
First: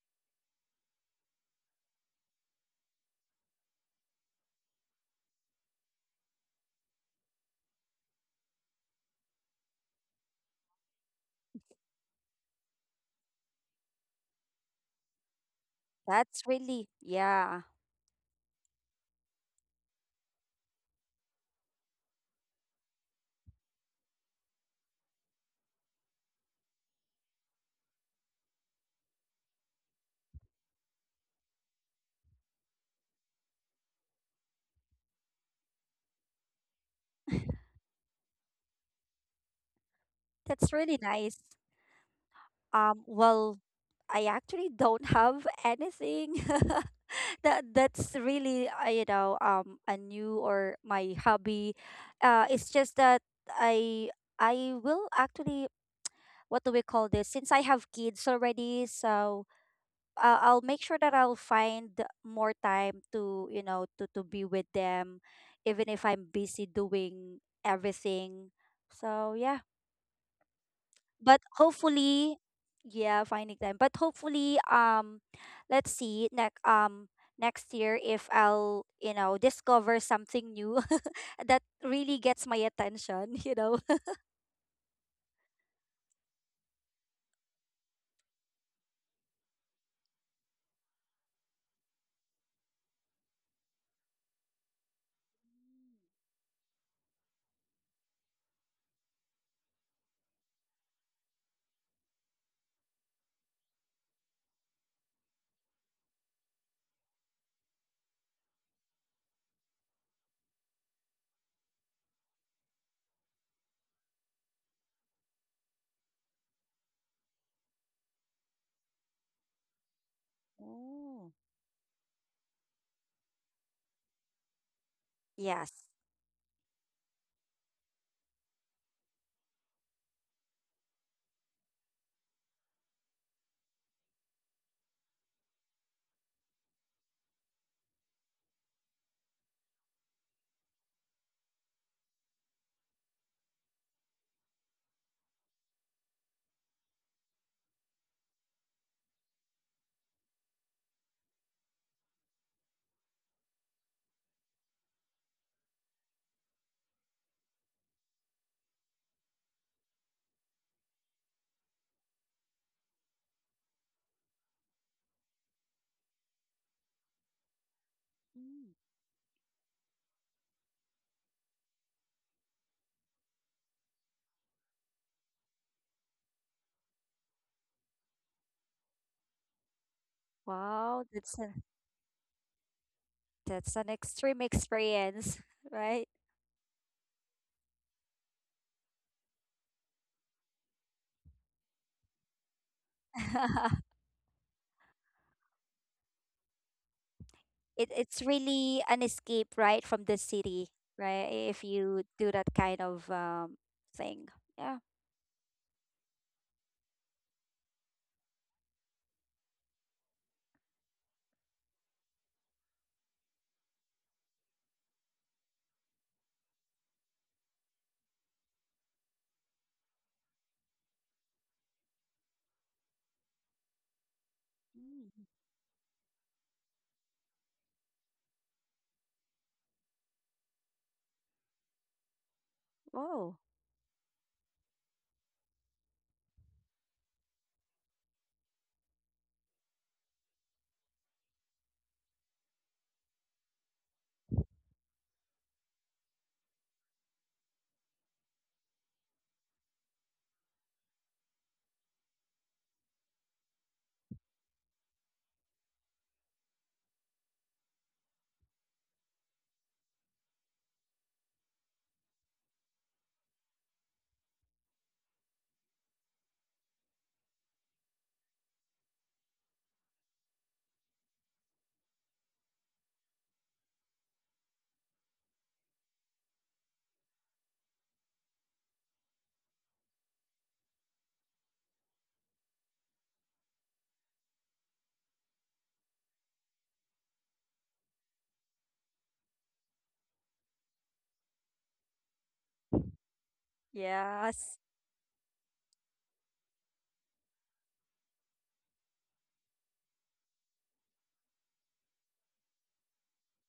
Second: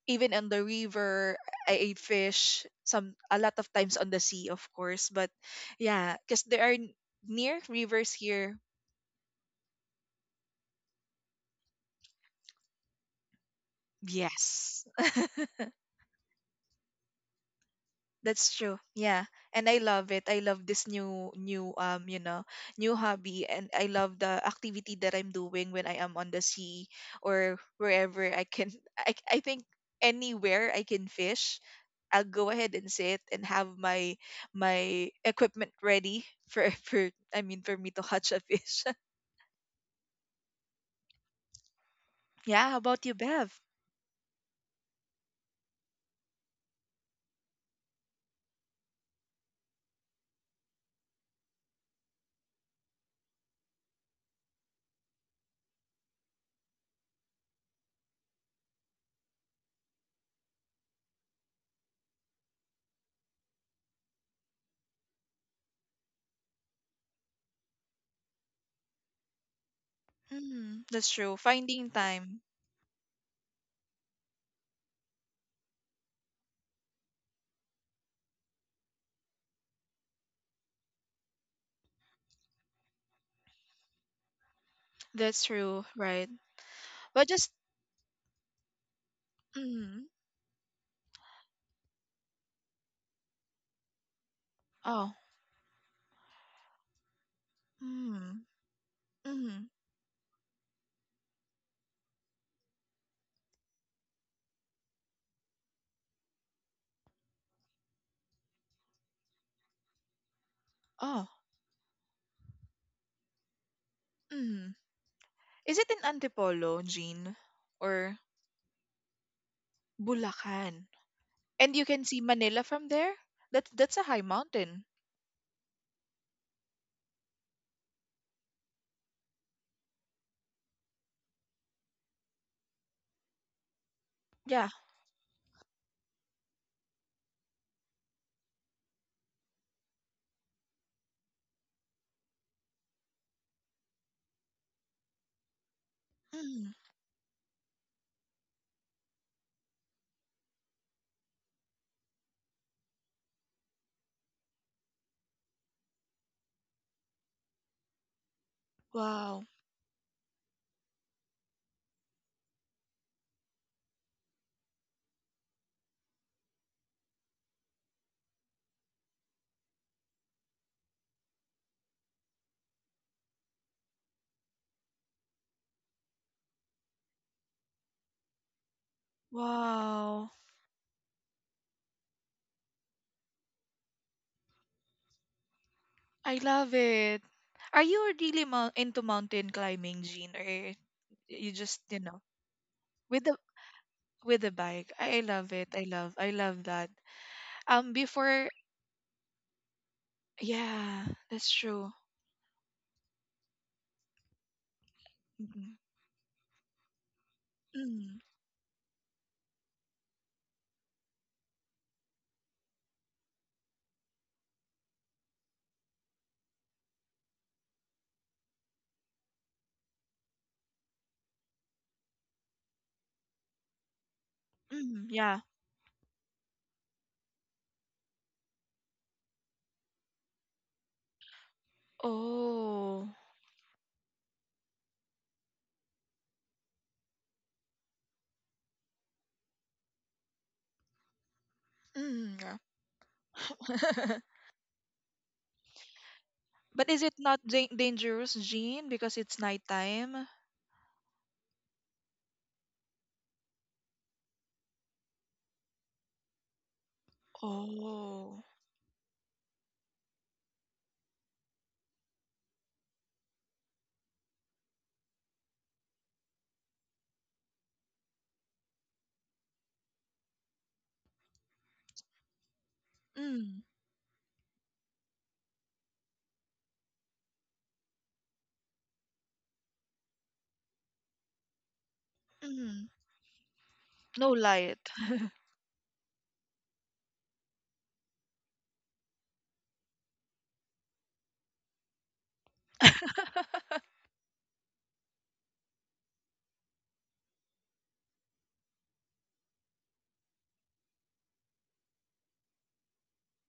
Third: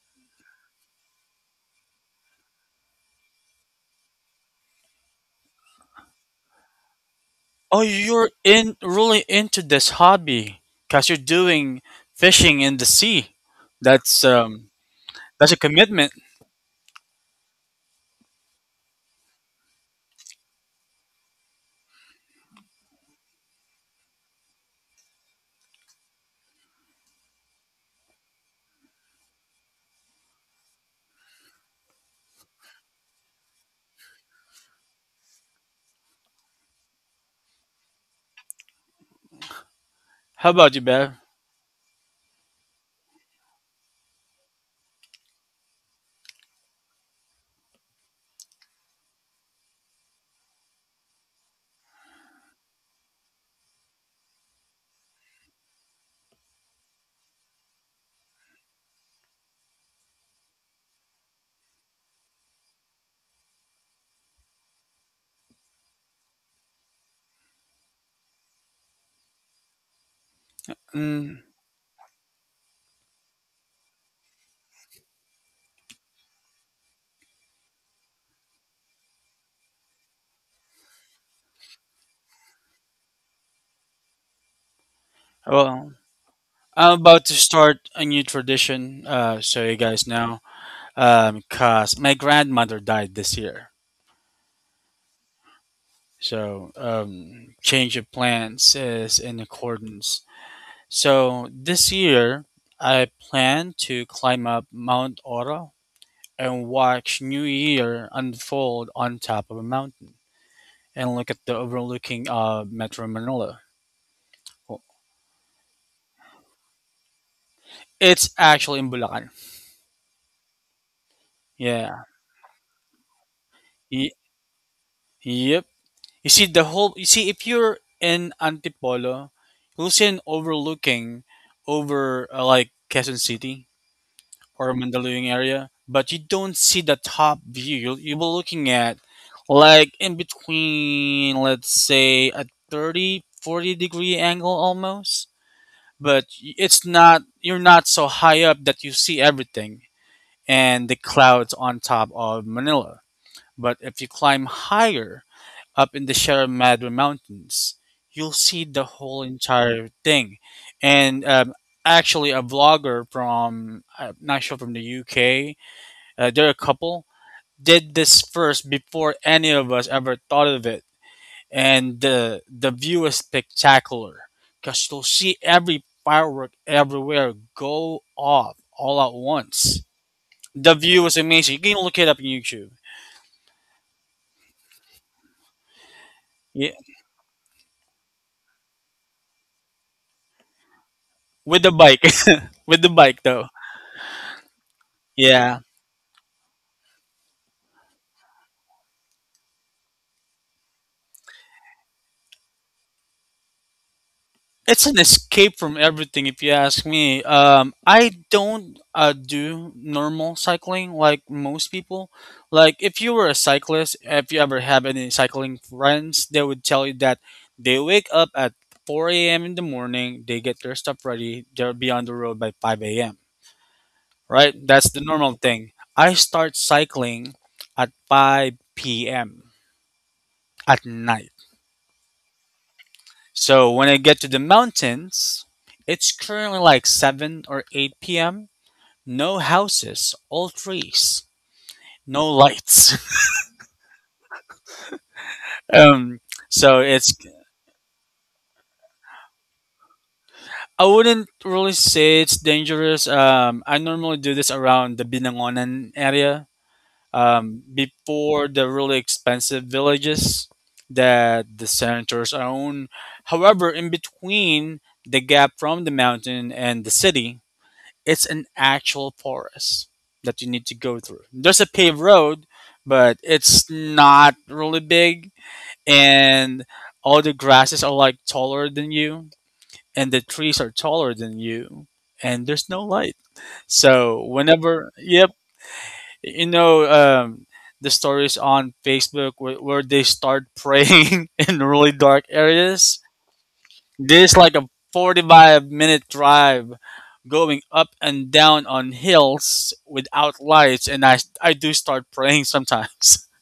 Speaker 1: even on the river, I ate fish some a lot of times on the sea, of course. But yeah, because there are near
Speaker 3: Oh,
Speaker 1: rivers
Speaker 3: you're
Speaker 1: here.
Speaker 3: in really into this hobby because you're doing fishing in the sea. That's um
Speaker 1: Yes,
Speaker 3: that's a commitment.
Speaker 2: that's really yeah,
Speaker 1: that's true. Yeah, and I love it. I love this new um, you know, new hobby, and I love the activity that I'm doing when I am on the sea or wherever I can. I think anywhere I can fish I'll go ahead and sit and have my equipment ready for for I mean for me to catch a fish.
Speaker 3: How
Speaker 2: that's
Speaker 3: about you,
Speaker 2: really
Speaker 3: Bev?
Speaker 2: nice.
Speaker 1: Yeah, how about
Speaker 2: Um,
Speaker 1: you, Bev?
Speaker 2: well, I actually don't have anything. That's really, a new, or my hobby. It's just that I I will actually, what do we call this? Since I have kids already, so, I'll make sure that I'll find more time to, to be with them, even if I'm busy doing everything. So yeah,
Speaker 1: Mm, that's true.
Speaker 3: Mm,
Speaker 2: but
Speaker 1: Finding
Speaker 2: hopefully,
Speaker 1: time.
Speaker 2: yeah, finding time. But hopefully, let's see next, next year, if I'll, discover something new that really gets my attention.
Speaker 1: That's true,
Speaker 3: well,
Speaker 1: right?
Speaker 3: I'm about
Speaker 1: But
Speaker 3: to
Speaker 1: just
Speaker 3: start a new tradition. So you
Speaker 1: mm,
Speaker 3: guys know, cause my grandmother died this year.
Speaker 1: oh,
Speaker 3: So change of
Speaker 1: mm,
Speaker 3: plans is in
Speaker 1: mm,
Speaker 3: accordance. So this year, I plan to climb up Mount Oro and watch New Year unfold on top of a mountain and
Speaker 1: oh,
Speaker 3: look at the overlooking Metro Manila.
Speaker 1: mm.
Speaker 3: Well,
Speaker 1: Is it in Antipolo, Jean, or
Speaker 3: it's actually in Bulacan.
Speaker 1: Bulacan?
Speaker 2: Oh.
Speaker 1: And you
Speaker 3: Yeah.
Speaker 1: can see Manila from there. That's a
Speaker 3: Y-
Speaker 1: high mountain.
Speaker 3: yep.
Speaker 2: Yes.
Speaker 3: You see the whole. You see, if you're in Antipolo, you'll see an overlooking over like, Quezon City
Speaker 1: Yeah.
Speaker 3: or Mandaluyong area, but you don't see the top view. You'll be looking at, like, in between, let's say, a 30-40 degree angle almost, but
Speaker 1: Mm.
Speaker 3: it's not, you're not so high up that you see everything and the clouds on top of Manila. But if you climb higher up in the Sierra Madre Mountains, you'll see the whole
Speaker 1: Wow.
Speaker 3: entire thing. And actually, a vlogger from, I'm not sure, from the UK, they're a couple, did this
Speaker 2: Mm.
Speaker 3: first before any of us ever thought of it, and the view is spectacular because you'll see every firework everywhere go off all at once.
Speaker 1: Wow.
Speaker 3: The
Speaker 2: Wow,
Speaker 3: view is
Speaker 2: that's a,
Speaker 3: amazing. You can look it up on YouTube.
Speaker 2: that's an extreme experience, right?
Speaker 1: I
Speaker 3: Yeah,
Speaker 1: love it. Are you really into mountain climbing, Jean, or you
Speaker 3: with the
Speaker 1: just you
Speaker 3: bike,
Speaker 1: know
Speaker 3: with the
Speaker 1: with
Speaker 3: bike
Speaker 1: the
Speaker 3: though.
Speaker 1: with the bike? I love
Speaker 3: Yeah.
Speaker 1: it. I love. I love that.
Speaker 2: it it's
Speaker 1: Before,
Speaker 2: really an escape, right, from the city,
Speaker 1: yeah,
Speaker 2: right,
Speaker 1: that's
Speaker 2: if
Speaker 1: true.
Speaker 2: you do that kind of, thing, yeah.
Speaker 3: It's an escape
Speaker 1: Mm-hmm.
Speaker 3: from everything, if you ask me.
Speaker 1: Mm,
Speaker 3: I don't do normal cycling like most people. Like, if you were a cyclist, if you ever have any cycling friends, they would tell you that they wake up at 4 a.m. in the morning, they get their stuff ready, they'll be on the road by 5 a.m., right? That's the
Speaker 1: mm,
Speaker 2: Mm.
Speaker 3: normal
Speaker 1: yeah.
Speaker 3: thing. I start cycling at 5 p.m. at night.
Speaker 1: Oh.
Speaker 2: Whoa.
Speaker 3: So when I get to the mountains, it's currently like 7 or 8 p.m. No houses, all trees, no
Speaker 1: Mm. Yeah.
Speaker 3: lights. um, so
Speaker 1: But is it
Speaker 3: it's
Speaker 1: not dangerous, Jean, because it's nighttime?
Speaker 3: I wouldn't really say it's dangerous. I normally do this around the Binangonan area,
Speaker 1: Oh.
Speaker 3: before the really expensive villages that the senators own. However, in between the gap from the mountain and the city, it's an actual forest that you need to go through. There's a paved road, but
Speaker 1: Mm,
Speaker 3: it's not really big, and all the grasses are like taller than you, and the trees are taller than you, and there's no
Speaker 1: mm.
Speaker 3: light. So
Speaker 1: No light.
Speaker 3: whenever, yep, you know, um, the stories on Facebook where they start praying in really dark areas. This
Speaker 2: Yes,
Speaker 3: like a 45-minute drive going up and down on hills without lights, and I do start praying sometimes.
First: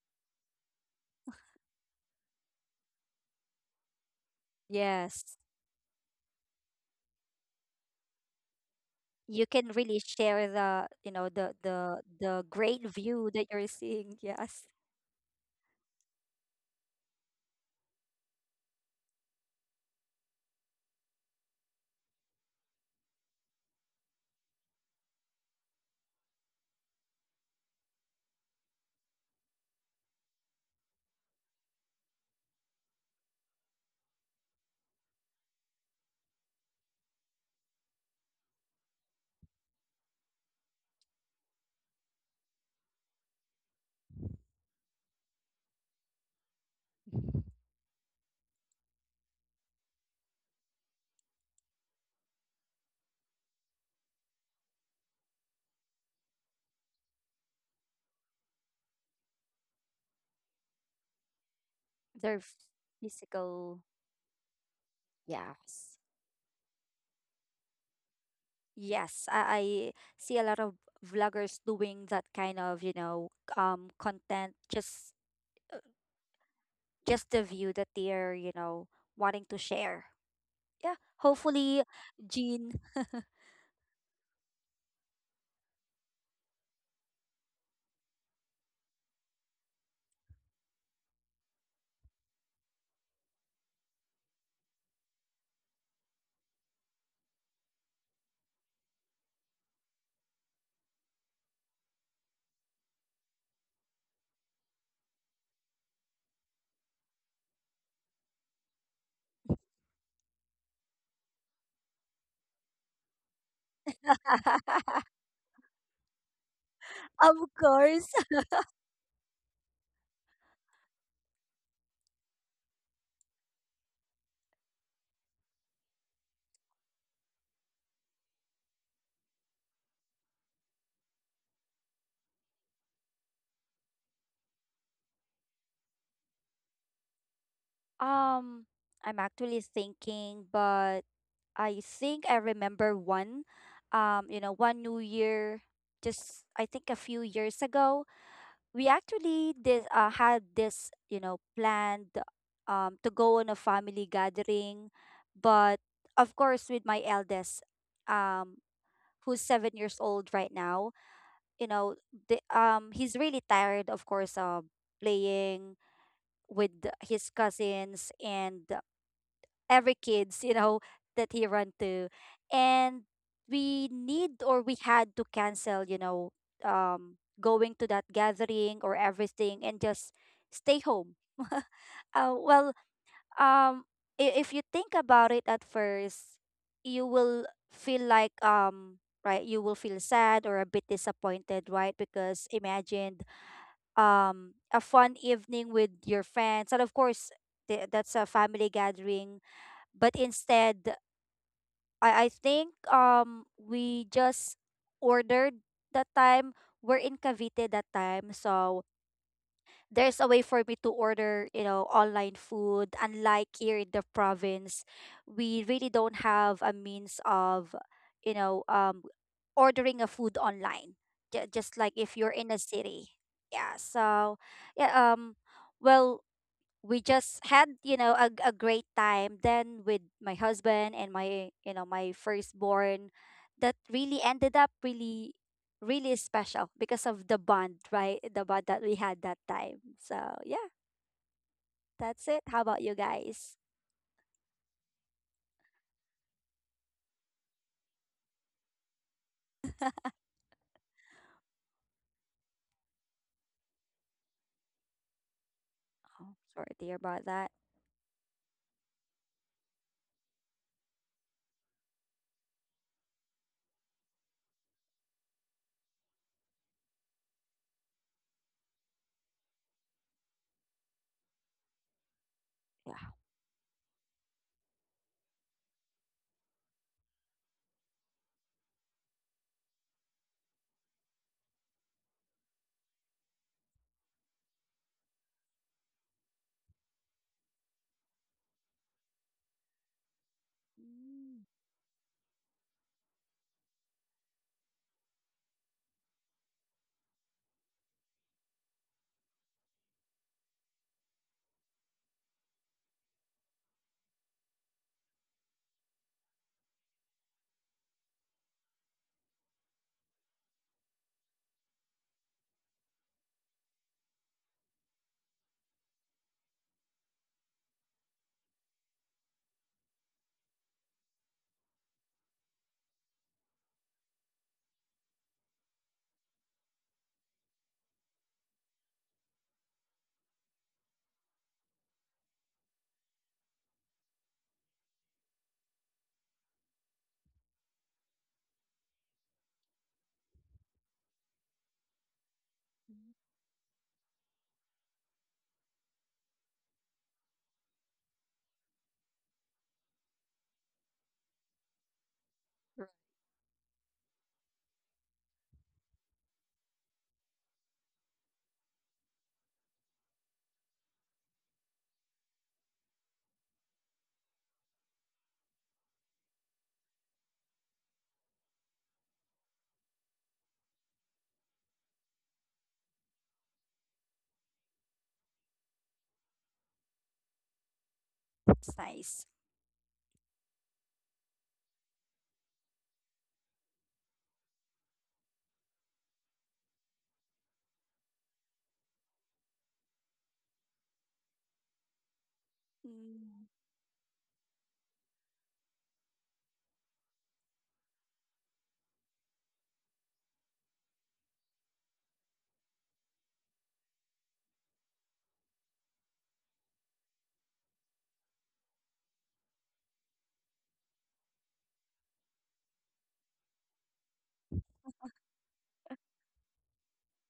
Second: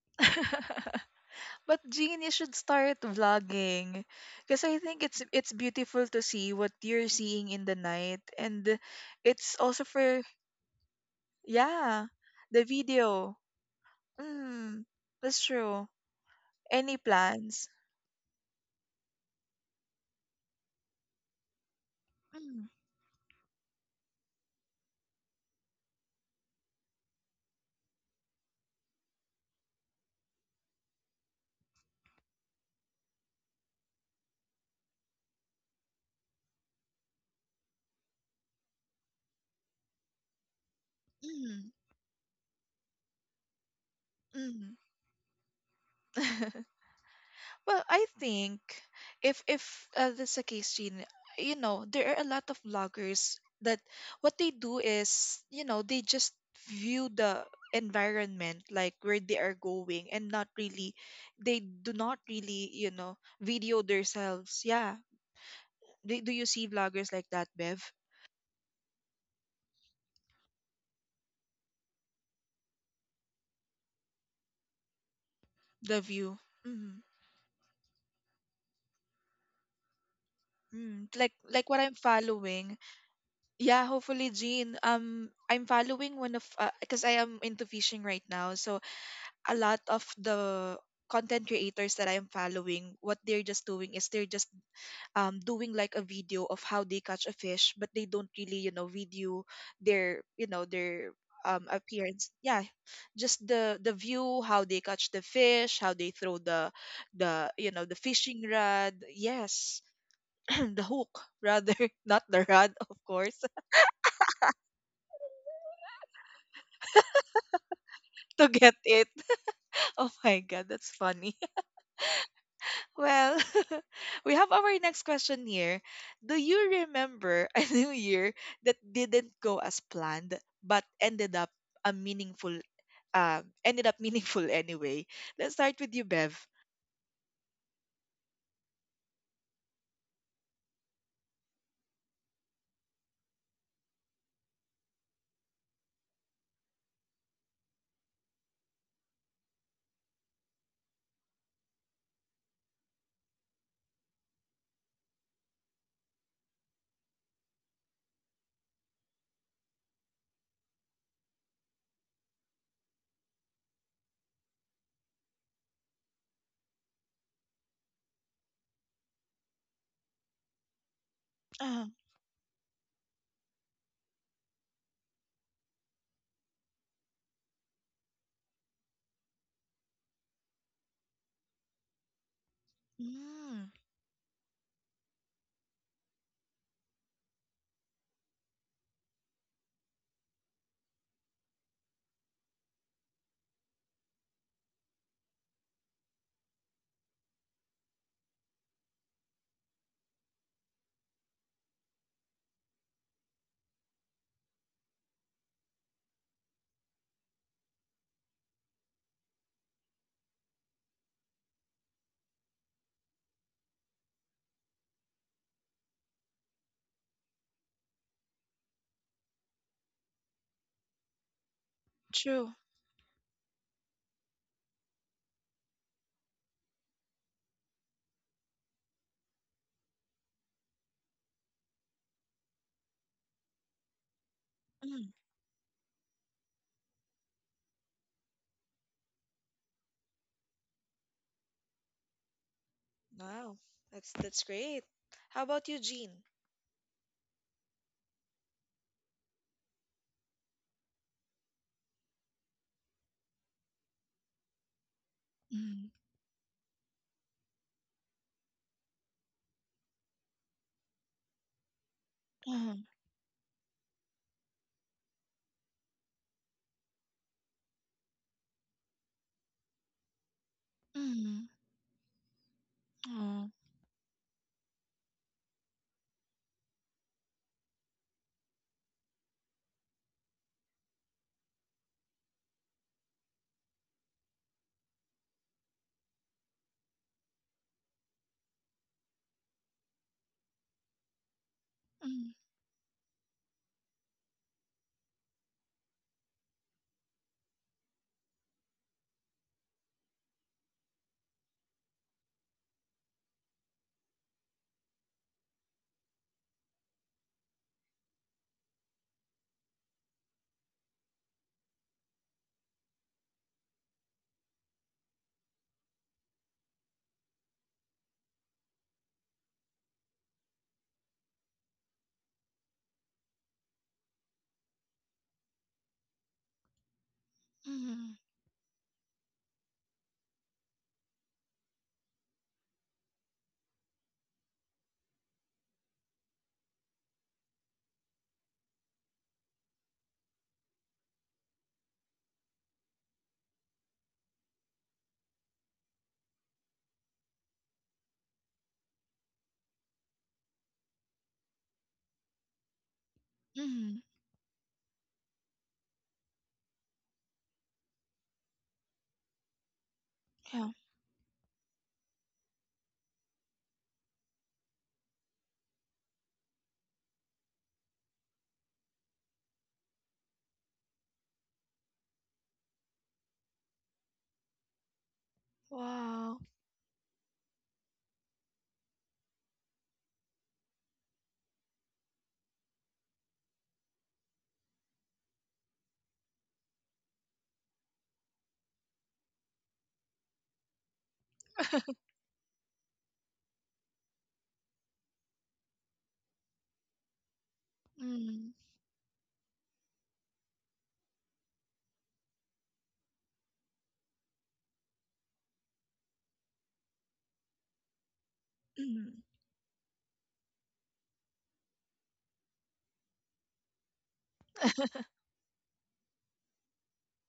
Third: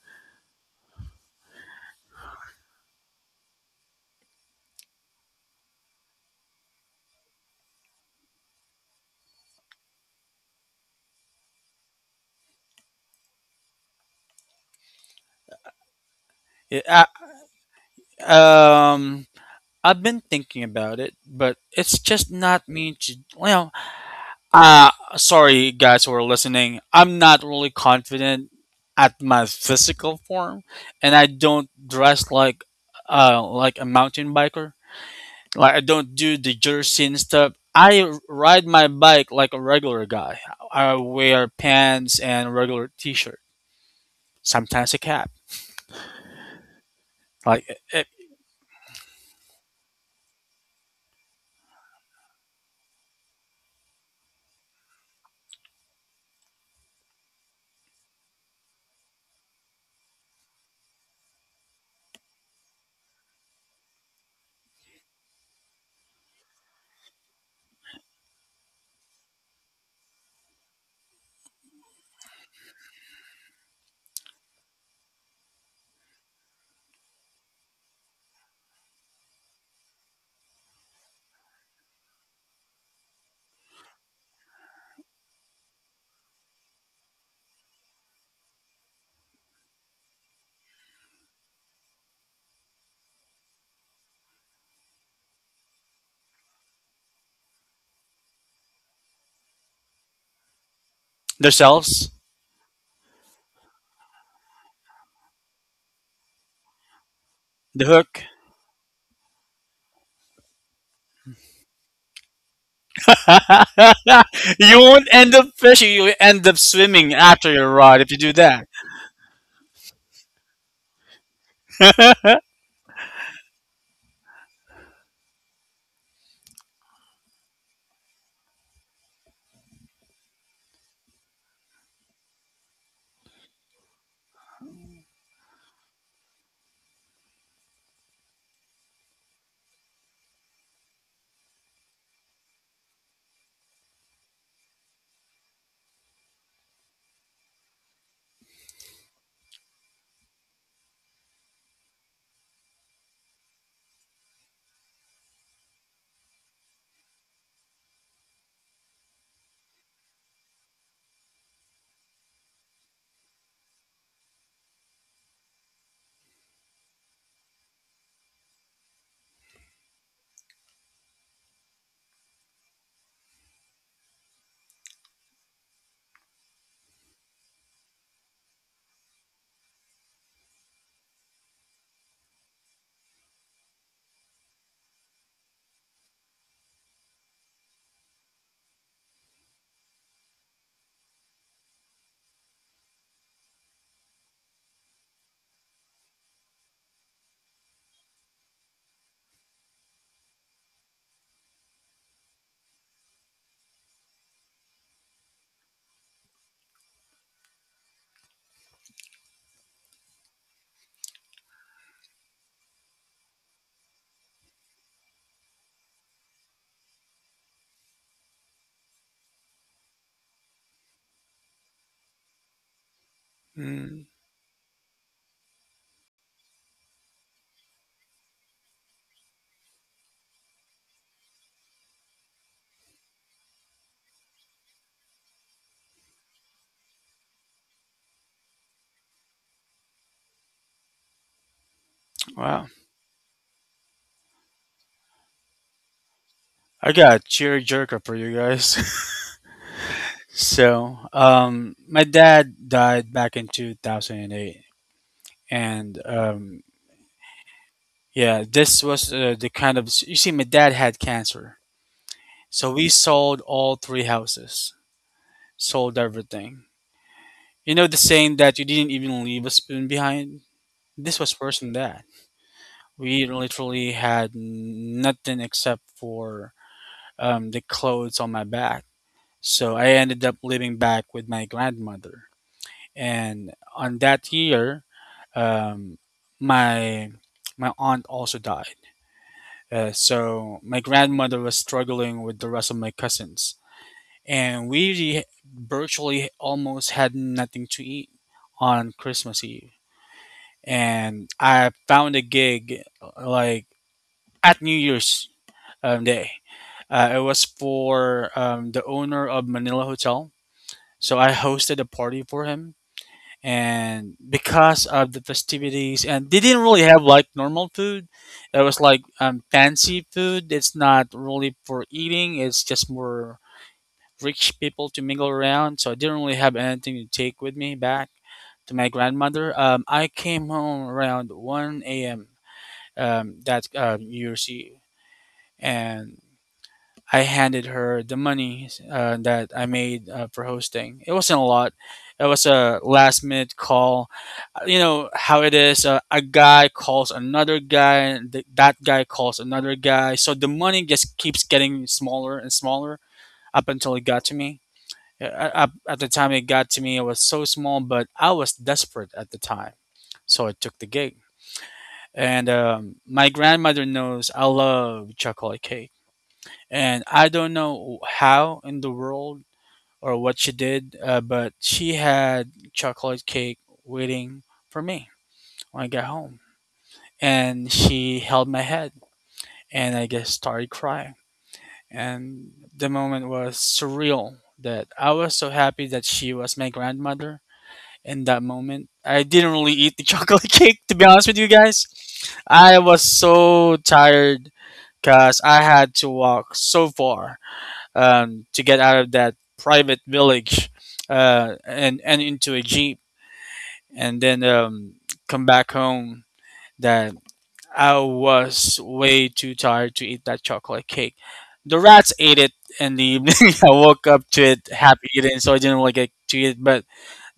Speaker 1: But Jean, you should start vlogging. Because I think it's
Speaker 2: yes,
Speaker 1: it's beautiful to see what you're seeing in the night. And
Speaker 2: you
Speaker 1: it's
Speaker 2: can
Speaker 1: also
Speaker 2: really
Speaker 1: for
Speaker 2: share the, you know the the
Speaker 1: yeah,
Speaker 2: the
Speaker 1: the
Speaker 2: great view
Speaker 1: video.
Speaker 2: that you're seeing, yes.
Speaker 1: Mm, that's true. Any
Speaker 3: Yeah,
Speaker 1: plans?
Speaker 3: I I've been thinking about it, but it's just
Speaker 1: Mm,
Speaker 3: not me to well uh sorry guys who are listening. I'm not really confident at my physical form, and I don't dress like a mountain biker. Like, I don't do the jersey and stuff. Ride my bike like a regular guy. I wear
Speaker 1: mm,
Speaker 3: pants and regular t-shirt.
Speaker 1: mm.
Speaker 3: Sometimes a cap. Like it,
Speaker 1: Well, I think if this a case, Jean, you know, there are a lot of vloggers that what they do is, you know, they just view the environment like where they are going and not really they do not
Speaker 2: their
Speaker 1: really, you know,
Speaker 2: physical
Speaker 1: video themselves. Yeah.
Speaker 2: Yes,
Speaker 1: Do you see vloggers like that, Bev?
Speaker 2: yes, I see a lot of vloggers doing that kind of, content, just, uh,
Speaker 1: The view. Mm-hmm.
Speaker 2: just the view that they're, wanting to share. Yeah,
Speaker 1: Mm, like what
Speaker 2: hopefully,
Speaker 1: I'm
Speaker 2: Jean.
Speaker 1: following. Yeah, hopefully, Jean. I'm following one of because I am into fishing right now, so a lot of the content creators that I'm following, what they're just doing is they're just doing like a video of how they catch a fish, but they don't really, you know, video their, you know, their
Speaker 3: the shells,
Speaker 1: appearance. Yeah, just the view, how they catch the fish, how they throw the the
Speaker 3: the hook.
Speaker 1: fishing rod. Yes, the hook rather, not the rod, of course,
Speaker 3: You won't end up fishing. You end up swimming
Speaker 2: Of
Speaker 3: after your ride if
Speaker 2: course.
Speaker 3: you do
Speaker 1: to get
Speaker 3: that.
Speaker 1: it. Oh my god, that's funny. Well, we have our next question here. Do you remember a new year that didn't go as planned but ended up a meaningful ended up meaningful anyway? Let's start with you, Bev.
Speaker 2: Um, I'm actually thinking, but I think I remember one. One New Year, just I think a few years ago, we actually did had this, planned, to go on a family gathering, but of course, with my eldest, um, who's 7 years old right now. you know he's really tired, of course, of playing with his cousins, and every kids, that he run
Speaker 1: Uh,
Speaker 2: to, and we need or we had to cancel, going to that gathering or everything, and just stay home. Well,
Speaker 1: mm,
Speaker 2: um if you think about it, at first you will you will feel sad or a bit disappointed, right, because imagine, a fun evening with your friends, and of course, that's a family gathering. But instead, I think, we just ordered that time. We're in Cavite that time, so there's a way for me to order, online food. Unlike here in the province, we really don't have a means of, you know, um, ordering a food online. Just like if you're
Speaker 1: true.
Speaker 2: in a city. Yeah.
Speaker 3: Mm,
Speaker 2: So, yeah. Well, we just had, a great time then with my husband, and my you know my firstborn, that really ended up
Speaker 1: Mm,
Speaker 2: really special because of the bond, right, the bond that we had that time. So yeah, that's it.
Speaker 3: wow.
Speaker 2: How about you guys?
Speaker 1: wow, that's great. How about you, Jean?
Speaker 3: I got a cheer jerker for you guys. So, my dad died back in 2008,
Speaker 1: Mm,
Speaker 3: and
Speaker 2: Oh, sorry to hear about that.
Speaker 3: yeah, this was the kind of you see, my dad had cancer, so we
Speaker 1: mm,
Speaker 3: sold all three houses, sold everything. You know the saying that you didn't even leave a spoon behind. This was
Speaker 1: mm,
Speaker 3: worse than that.
Speaker 2: Yeah.
Speaker 3: We
Speaker 1: oh,
Speaker 3: literally had nothing except for the clothes on my back. So I ended up living back with my grandmother, and on that year, um, my my aunt also died. So my grandmother
Speaker 2: Mm,
Speaker 3: was struggling with
Speaker 1: mm,
Speaker 3: the rest of my cousins, and virtually almost had nothing to eat on Christmas Eve. And I found a gig like at New Year's Day. It was for the owner of Manila Hotel. So I hosted a party for him, and because of the festivities, and they didn't really have like normal food, it was like fancy food. It's not really for eating, it's just more rich people to mingle around, so I didn't really have anything to take with me back
Speaker 1: mm,
Speaker 3: to my grandmother. I came home around 1 a.m, that new year's eve, and I handed her the money that I made for hosting. It wasn't a lot. It was a last minute call. You know how it is. A guy calls another guy, and that guy calls another guy. So the money just keeps getting smaller and smaller up until it
Speaker 1: mm,
Speaker 3: got to me. Up at the time it got to me, it was so small, but I was desperate at the time, so I took
Speaker 1: yeah.
Speaker 3: the gig. And My grandmother knows I love chocolate cake, and I don't know how in the world or what she did, but she had chocolate cake waiting for me when I got home.
Speaker 1: Wow.
Speaker 3: And she held my
Speaker 2: that's
Speaker 3: head,
Speaker 2: nice.
Speaker 3: and I just started crying. And the moment was surreal that I was so happy that she was my grandmother in that moment. I didn't really eat the chocolate cake, to be honest with you guys. I was
Speaker 2: Mm.
Speaker 3: so tired because I had to walk so far
Speaker 1: Mm,
Speaker 3: to get out of that private village, and into a jeep, and then come back home, that I was way
Speaker 1: mm,
Speaker 3: too tired to eat that chocolate cake. The rats ate it in the evening. I woke up to it happy eating, so I didn't really get to eat it. But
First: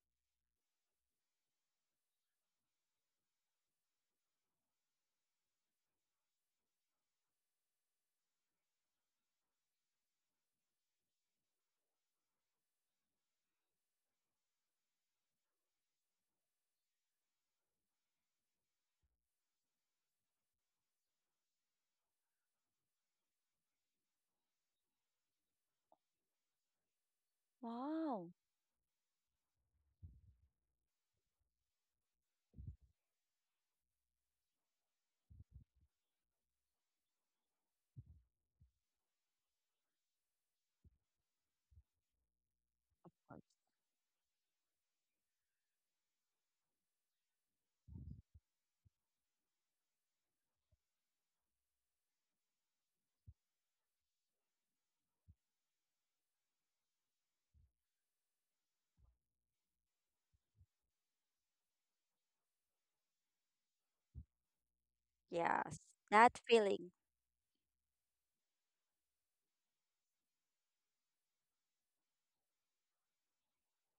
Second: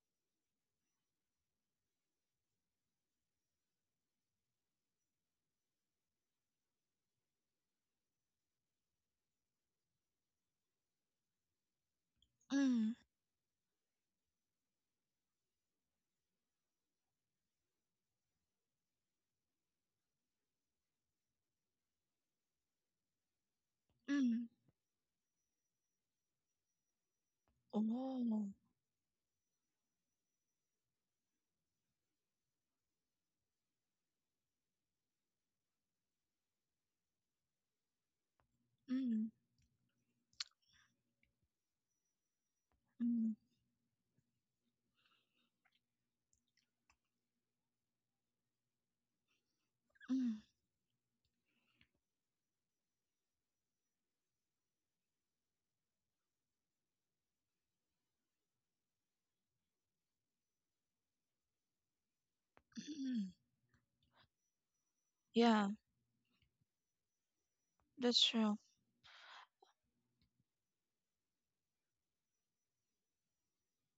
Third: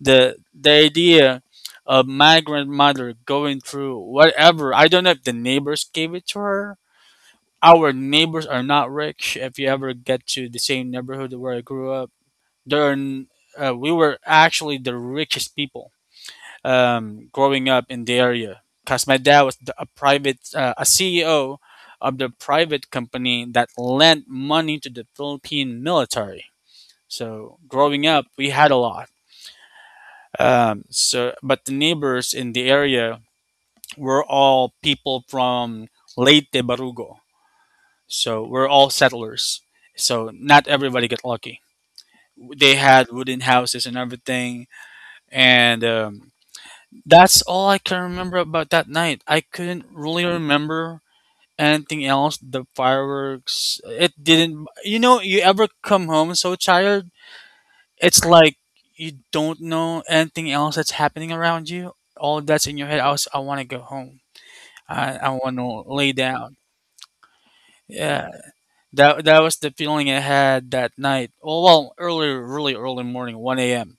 Speaker 3: the idea of my grandmother going through whatever, I don't know if the neighbors gave it to her. Our neighbors are not rich. If you ever get to the same neighborhood where I grew up there,
Speaker 1: mm,
Speaker 3: we were actually the richest people growing up in the area because my dad was a CEO of the private company that lent
Speaker 1: mm.
Speaker 3: money to the Philippine military. So growing up,
Speaker 2: Wow.
Speaker 3: we
Speaker 1: Oh.
Speaker 3: had a lot. But the neighbors in the area were all people from Leyte Barugo. So we're all
Speaker 1: Mm,
Speaker 3: settlers. So not everybody got lucky. They had
Speaker 1: mm,
Speaker 3: wooden houses and everything, and that's all I can remember about that night. I couldn't really
Speaker 1: mm,
Speaker 3: remember anything else. The fireworks, it didn't. You know, you ever come home so tired, it's like you don't know anything else that's happening around you. All that's in your head. I
Speaker 1: mm.
Speaker 3: was, I want to go home. I want
Speaker 1: Yeah,
Speaker 2: Yes.
Speaker 3: to lay
Speaker 2: That
Speaker 3: down.
Speaker 2: feeling.
Speaker 1: that's
Speaker 3: Yeah,
Speaker 1: true.
Speaker 3: that was the feeling I had that night. Oh well, early, really early morning, one a.m.,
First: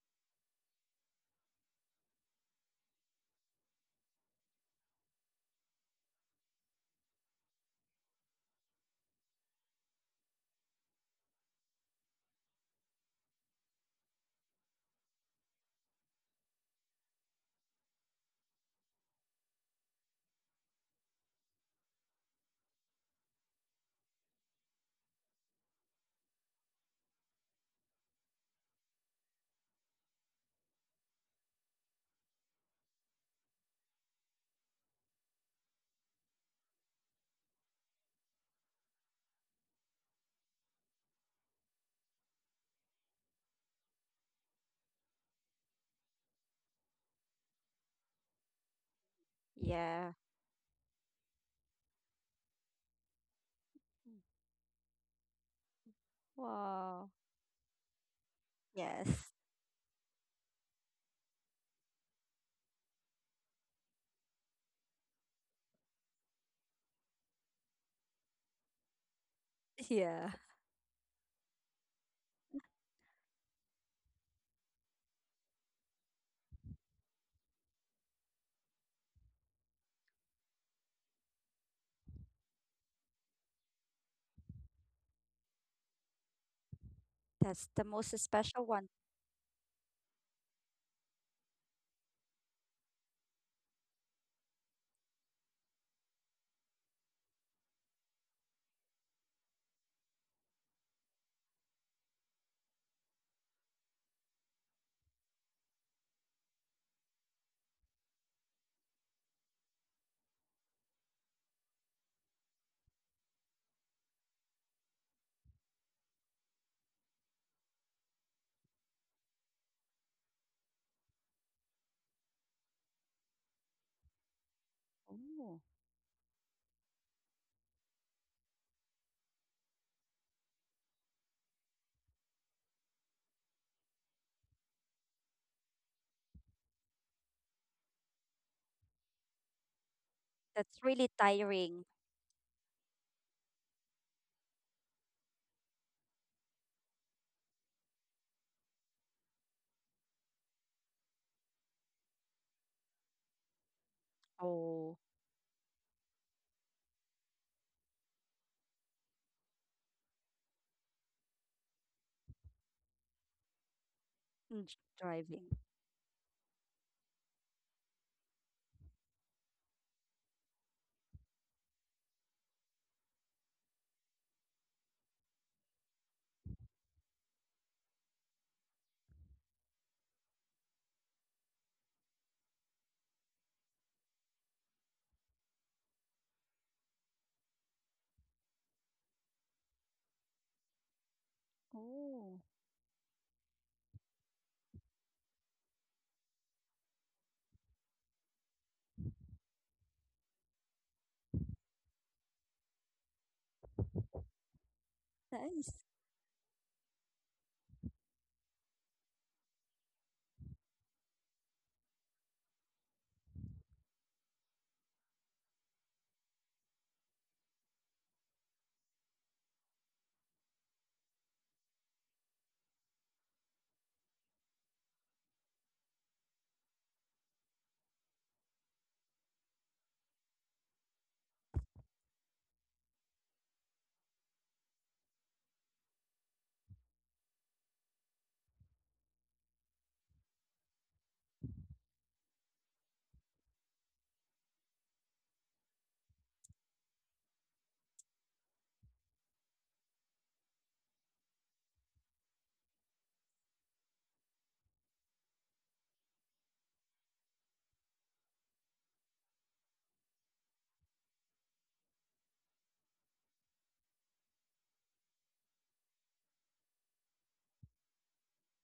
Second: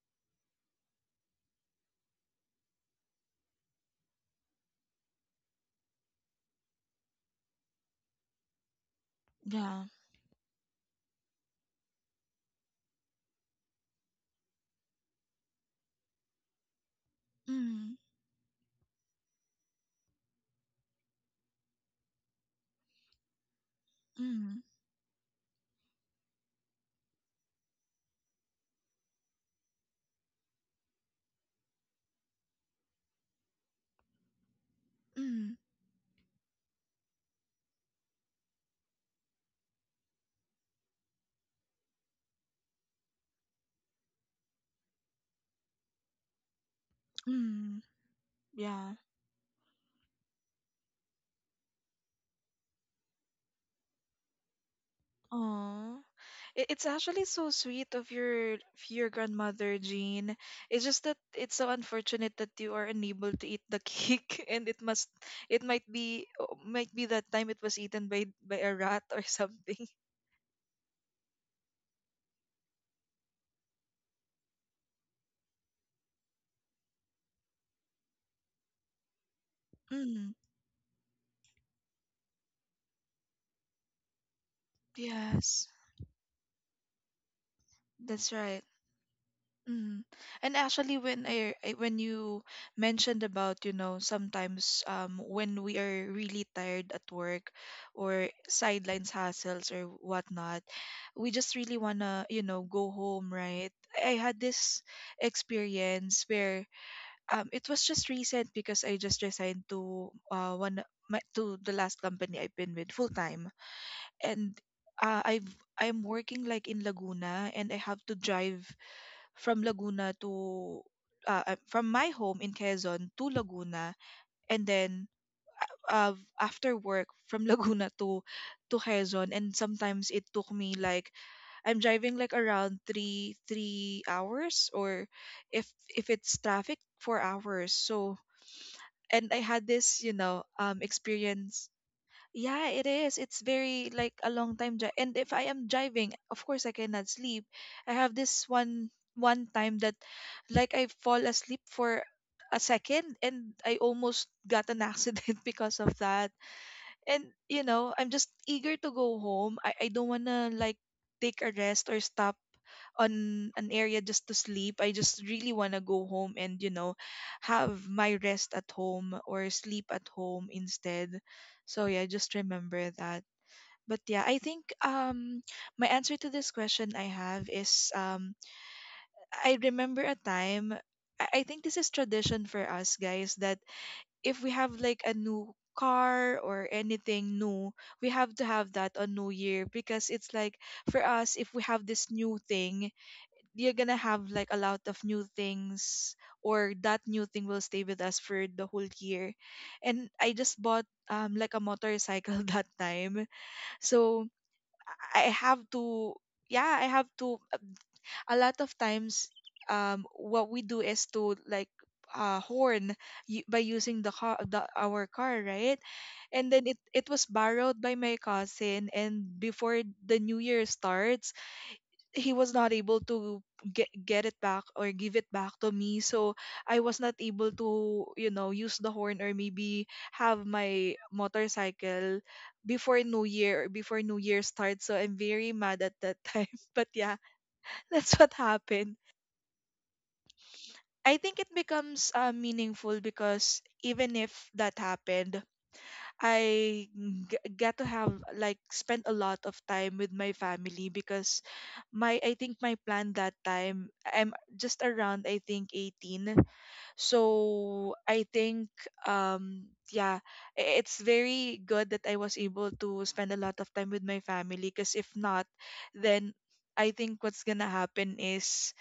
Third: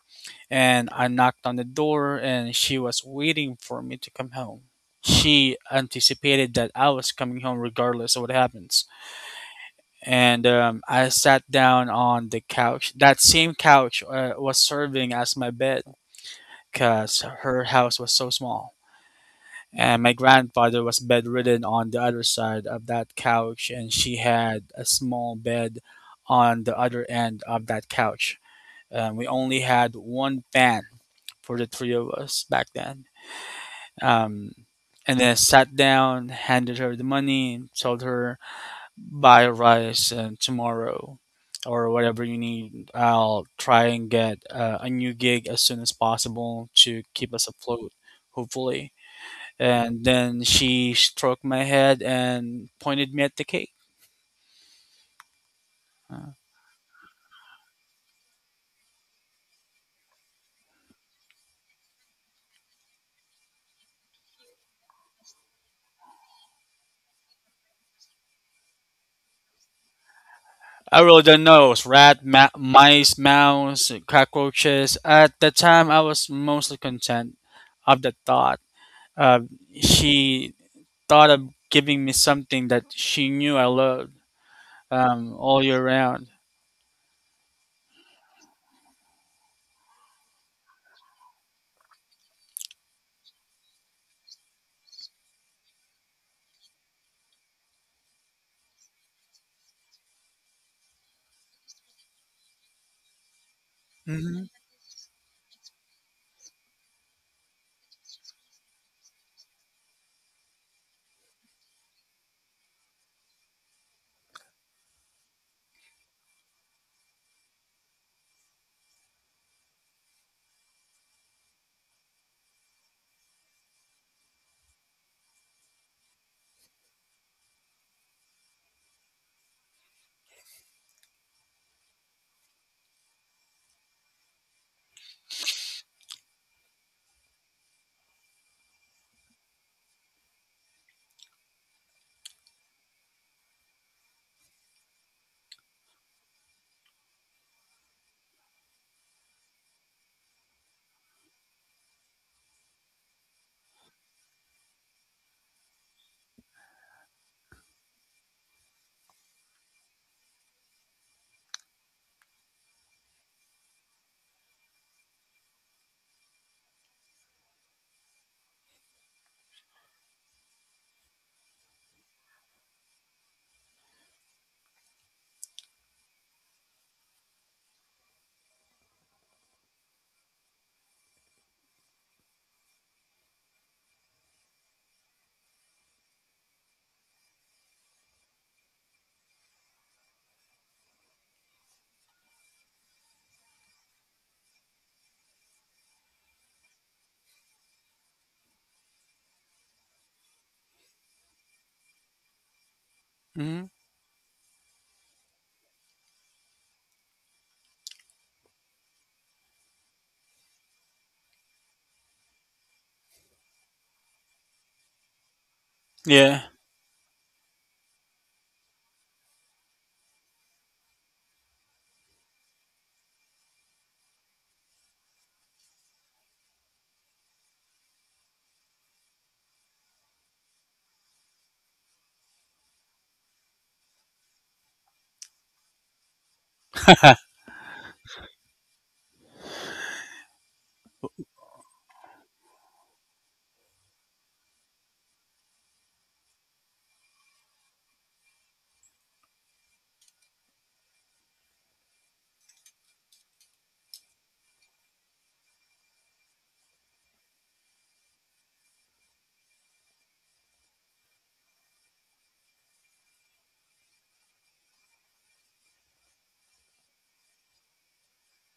Speaker 3: and I knocked on the door and she was waiting for me to come home. She anticipated that I was coming home regardless of what happens.
Speaker 1: Yeah.
Speaker 3: And I sat down on the couch. That same couch was serving as my bed because her
Speaker 1: Mm,
Speaker 3: house was so small. And my grandfather was bedridden on the other side of that couch, and she
Speaker 1: mm,
Speaker 3: had a small bed on the other end of that couch. We only had one fan for the three of us back then, um, and then
Speaker 1: mm,
Speaker 3: sat down, handed her the money, and told her buy rice and tomorrow or whatever you need. I'll try and get a new gig as soon as possible to keep us
Speaker 1: mm.
Speaker 3: afloat,
Speaker 1: Yeah.
Speaker 3: hopefully. And
Speaker 2: Yeah.
Speaker 3: then she stroked my head and pointed me at the cake.
Speaker 1: Oh,
Speaker 3: Uh,
Speaker 1: it's
Speaker 2: Wow.
Speaker 1: actually so sweet of your
Speaker 2: Yes.
Speaker 1: grandmother, Jean. It's just that it's so unfortunate that you are unable to eat the cake, and it must it might be that time it was eaten by a rat or something.
Speaker 2: Yeah.
Speaker 3: I really don't know. It was rat, mice, mouse, cockroaches. At the time, I was mostly content of the thought. Uh,
Speaker 1: Mm,
Speaker 3: she thought of giving me something that she knew I loved all
Speaker 1: yes,
Speaker 3: year round.
Speaker 2: That's the most
Speaker 1: that's right.
Speaker 2: special one.
Speaker 1: Mhm. And actually, when you mentioned about, you know, sometimes when we are really tired at work or sidelines hassles or whatnot, we just really wanna, you know, go home, right? I had
Speaker 3: Hmm.
Speaker 1: this experience where it was just recent because I just resigned to one to the last company I've been with full time, and uh, I've I'm working like in Laguna and I have to drive from Laguna to from my home in Quezon to Laguna, and then
Speaker 2: Oh.
Speaker 1: uh, after work from Laguna to Quezon, and sometimes it took me like I'm driving like around three three hours, or if it's traffic, 4 hours. So and I had this
Speaker 2: That's really
Speaker 1: experience
Speaker 2: tiring.
Speaker 1: yeah, it is. It's very like a long time drive. And if I am driving, of course I cannot sleep. I have this one time that like I fall asleep for a second and I almost got an
Speaker 2: Oh.
Speaker 1: accident because of that and you know I'm just eager to go home I don't want to like take a rest or stop on an area just to
Speaker 2: Mm,
Speaker 1: sleep I just
Speaker 2: driving.
Speaker 1: really want to go home and you know have my rest at home or sleep at home instead, so yeah, just remember that. But yeah, I think my answer to this question I have is I remember a time I think this is tradition for us guys that if we have like a new car or anything new, we have to have that on New Year because it's like for us, if we have this new
Speaker 2: Oh.
Speaker 1: thing, you're gonna have like a lot of new things, or that new thing will stay with us for the whole year. And I just bought like a motorcycle that time,
Speaker 3: Hmm.
Speaker 1: so I have
Speaker 2: Nice.
Speaker 1: to. Yeah, I have to a lot of times what we do is to like horn by using the car our car, right, and
Speaker 3: Yeah.
Speaker 1: then it was borrowed by my cousin and before the new year starts he was not able to get it back or give it back to me, so I was not able to, you know, use the horn or maybe have my motorcycle before new year or before new year starts, so I'm very mad at that time. But yeah, that's what happened. I think it becomes meaningful because even if that happened, I get to have like spend a lot of time with my family because my I think my plan that time I'm just around I think 18. So I think yeah, it's very good that I was able to spend a lot of time with my family because if not, then I think what's gonna happen is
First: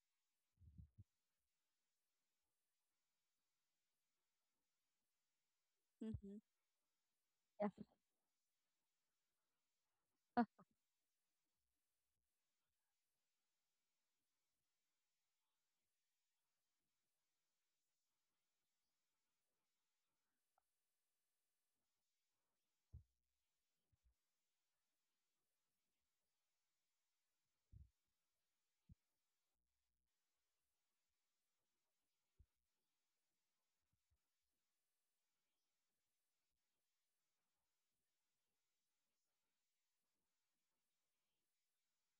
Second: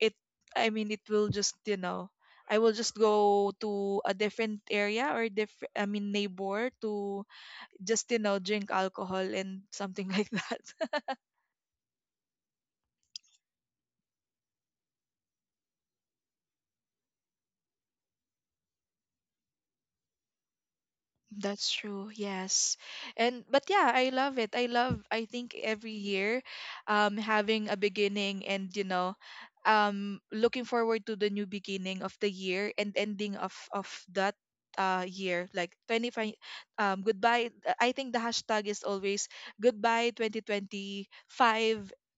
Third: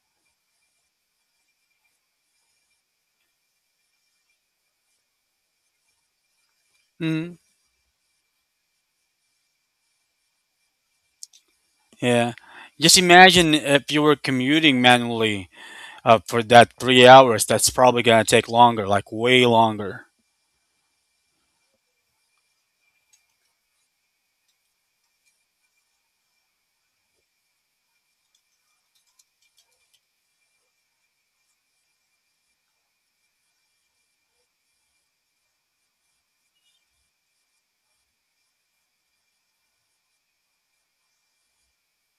Speaker 1: it I mean it will just you know I will just go to a different area or different I mean
Speaker 2: Mm-hmm.
Speaker 1: neighbor to
Speaker 3: Hmm.
Speaker 2: Yeah.
Speaker 1: just you know drink alcohol and something like that.
Speaker 3: Yeah. Just imagine if you were commuting manually for that 3 hours. That's probably gonna take longer, like way longer.
Speaker 1: That's true, yes. And but yeah I love it I love I think every year having a beginning and you know looking forward to the new beginning of the year and ending of that year like 25 goodbye I think the hashtag is always goodbye 2025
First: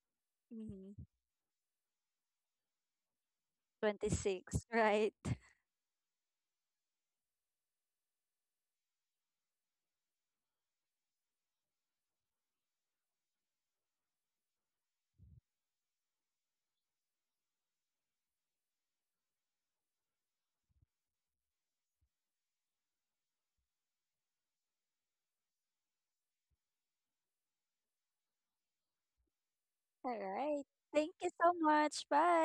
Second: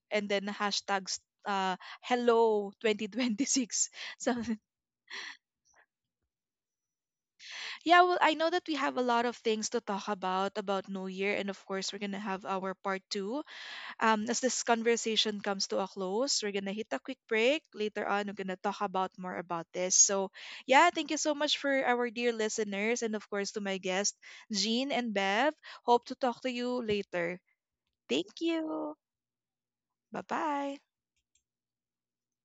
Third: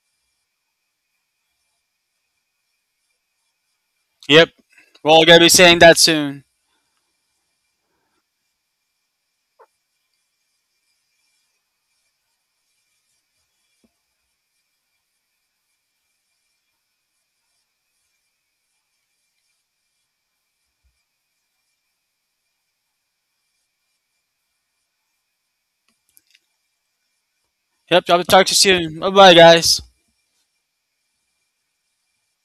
Speaker 1: and then
Speaker 2: Mm-hmm.
Speaker 1: hashtags uh hello 2026 so
Speaker 3: Yep.
Speaker 2: 26,
Speaker 3: We're
Speaker 2: right?
Speaker 3: all gonna be saying that soon.
Speaker 1: yeah well I know that we have a lot of things to talk about new year and of course we're gonna have our part two as this conversation comes to a close, we're gonna hit a quick break. Later on, we're gonna talk about more about this. So, yeah, thank you so much for our dear listeners, and of course to my guests, Jean and Bev. Hope to talk to you later.
Speaker 3: Yep. I'll
Speaker 1: Thank
Speaker 3: talk to you
Speaker 1: you.
Speaker 3: soon. Bye bye, guys.
Speaker 2: All
Speaker 1: Bye
Speaker 2: right.
Speaker 1: bye.
Speaker 2: Thank you so much. Bye.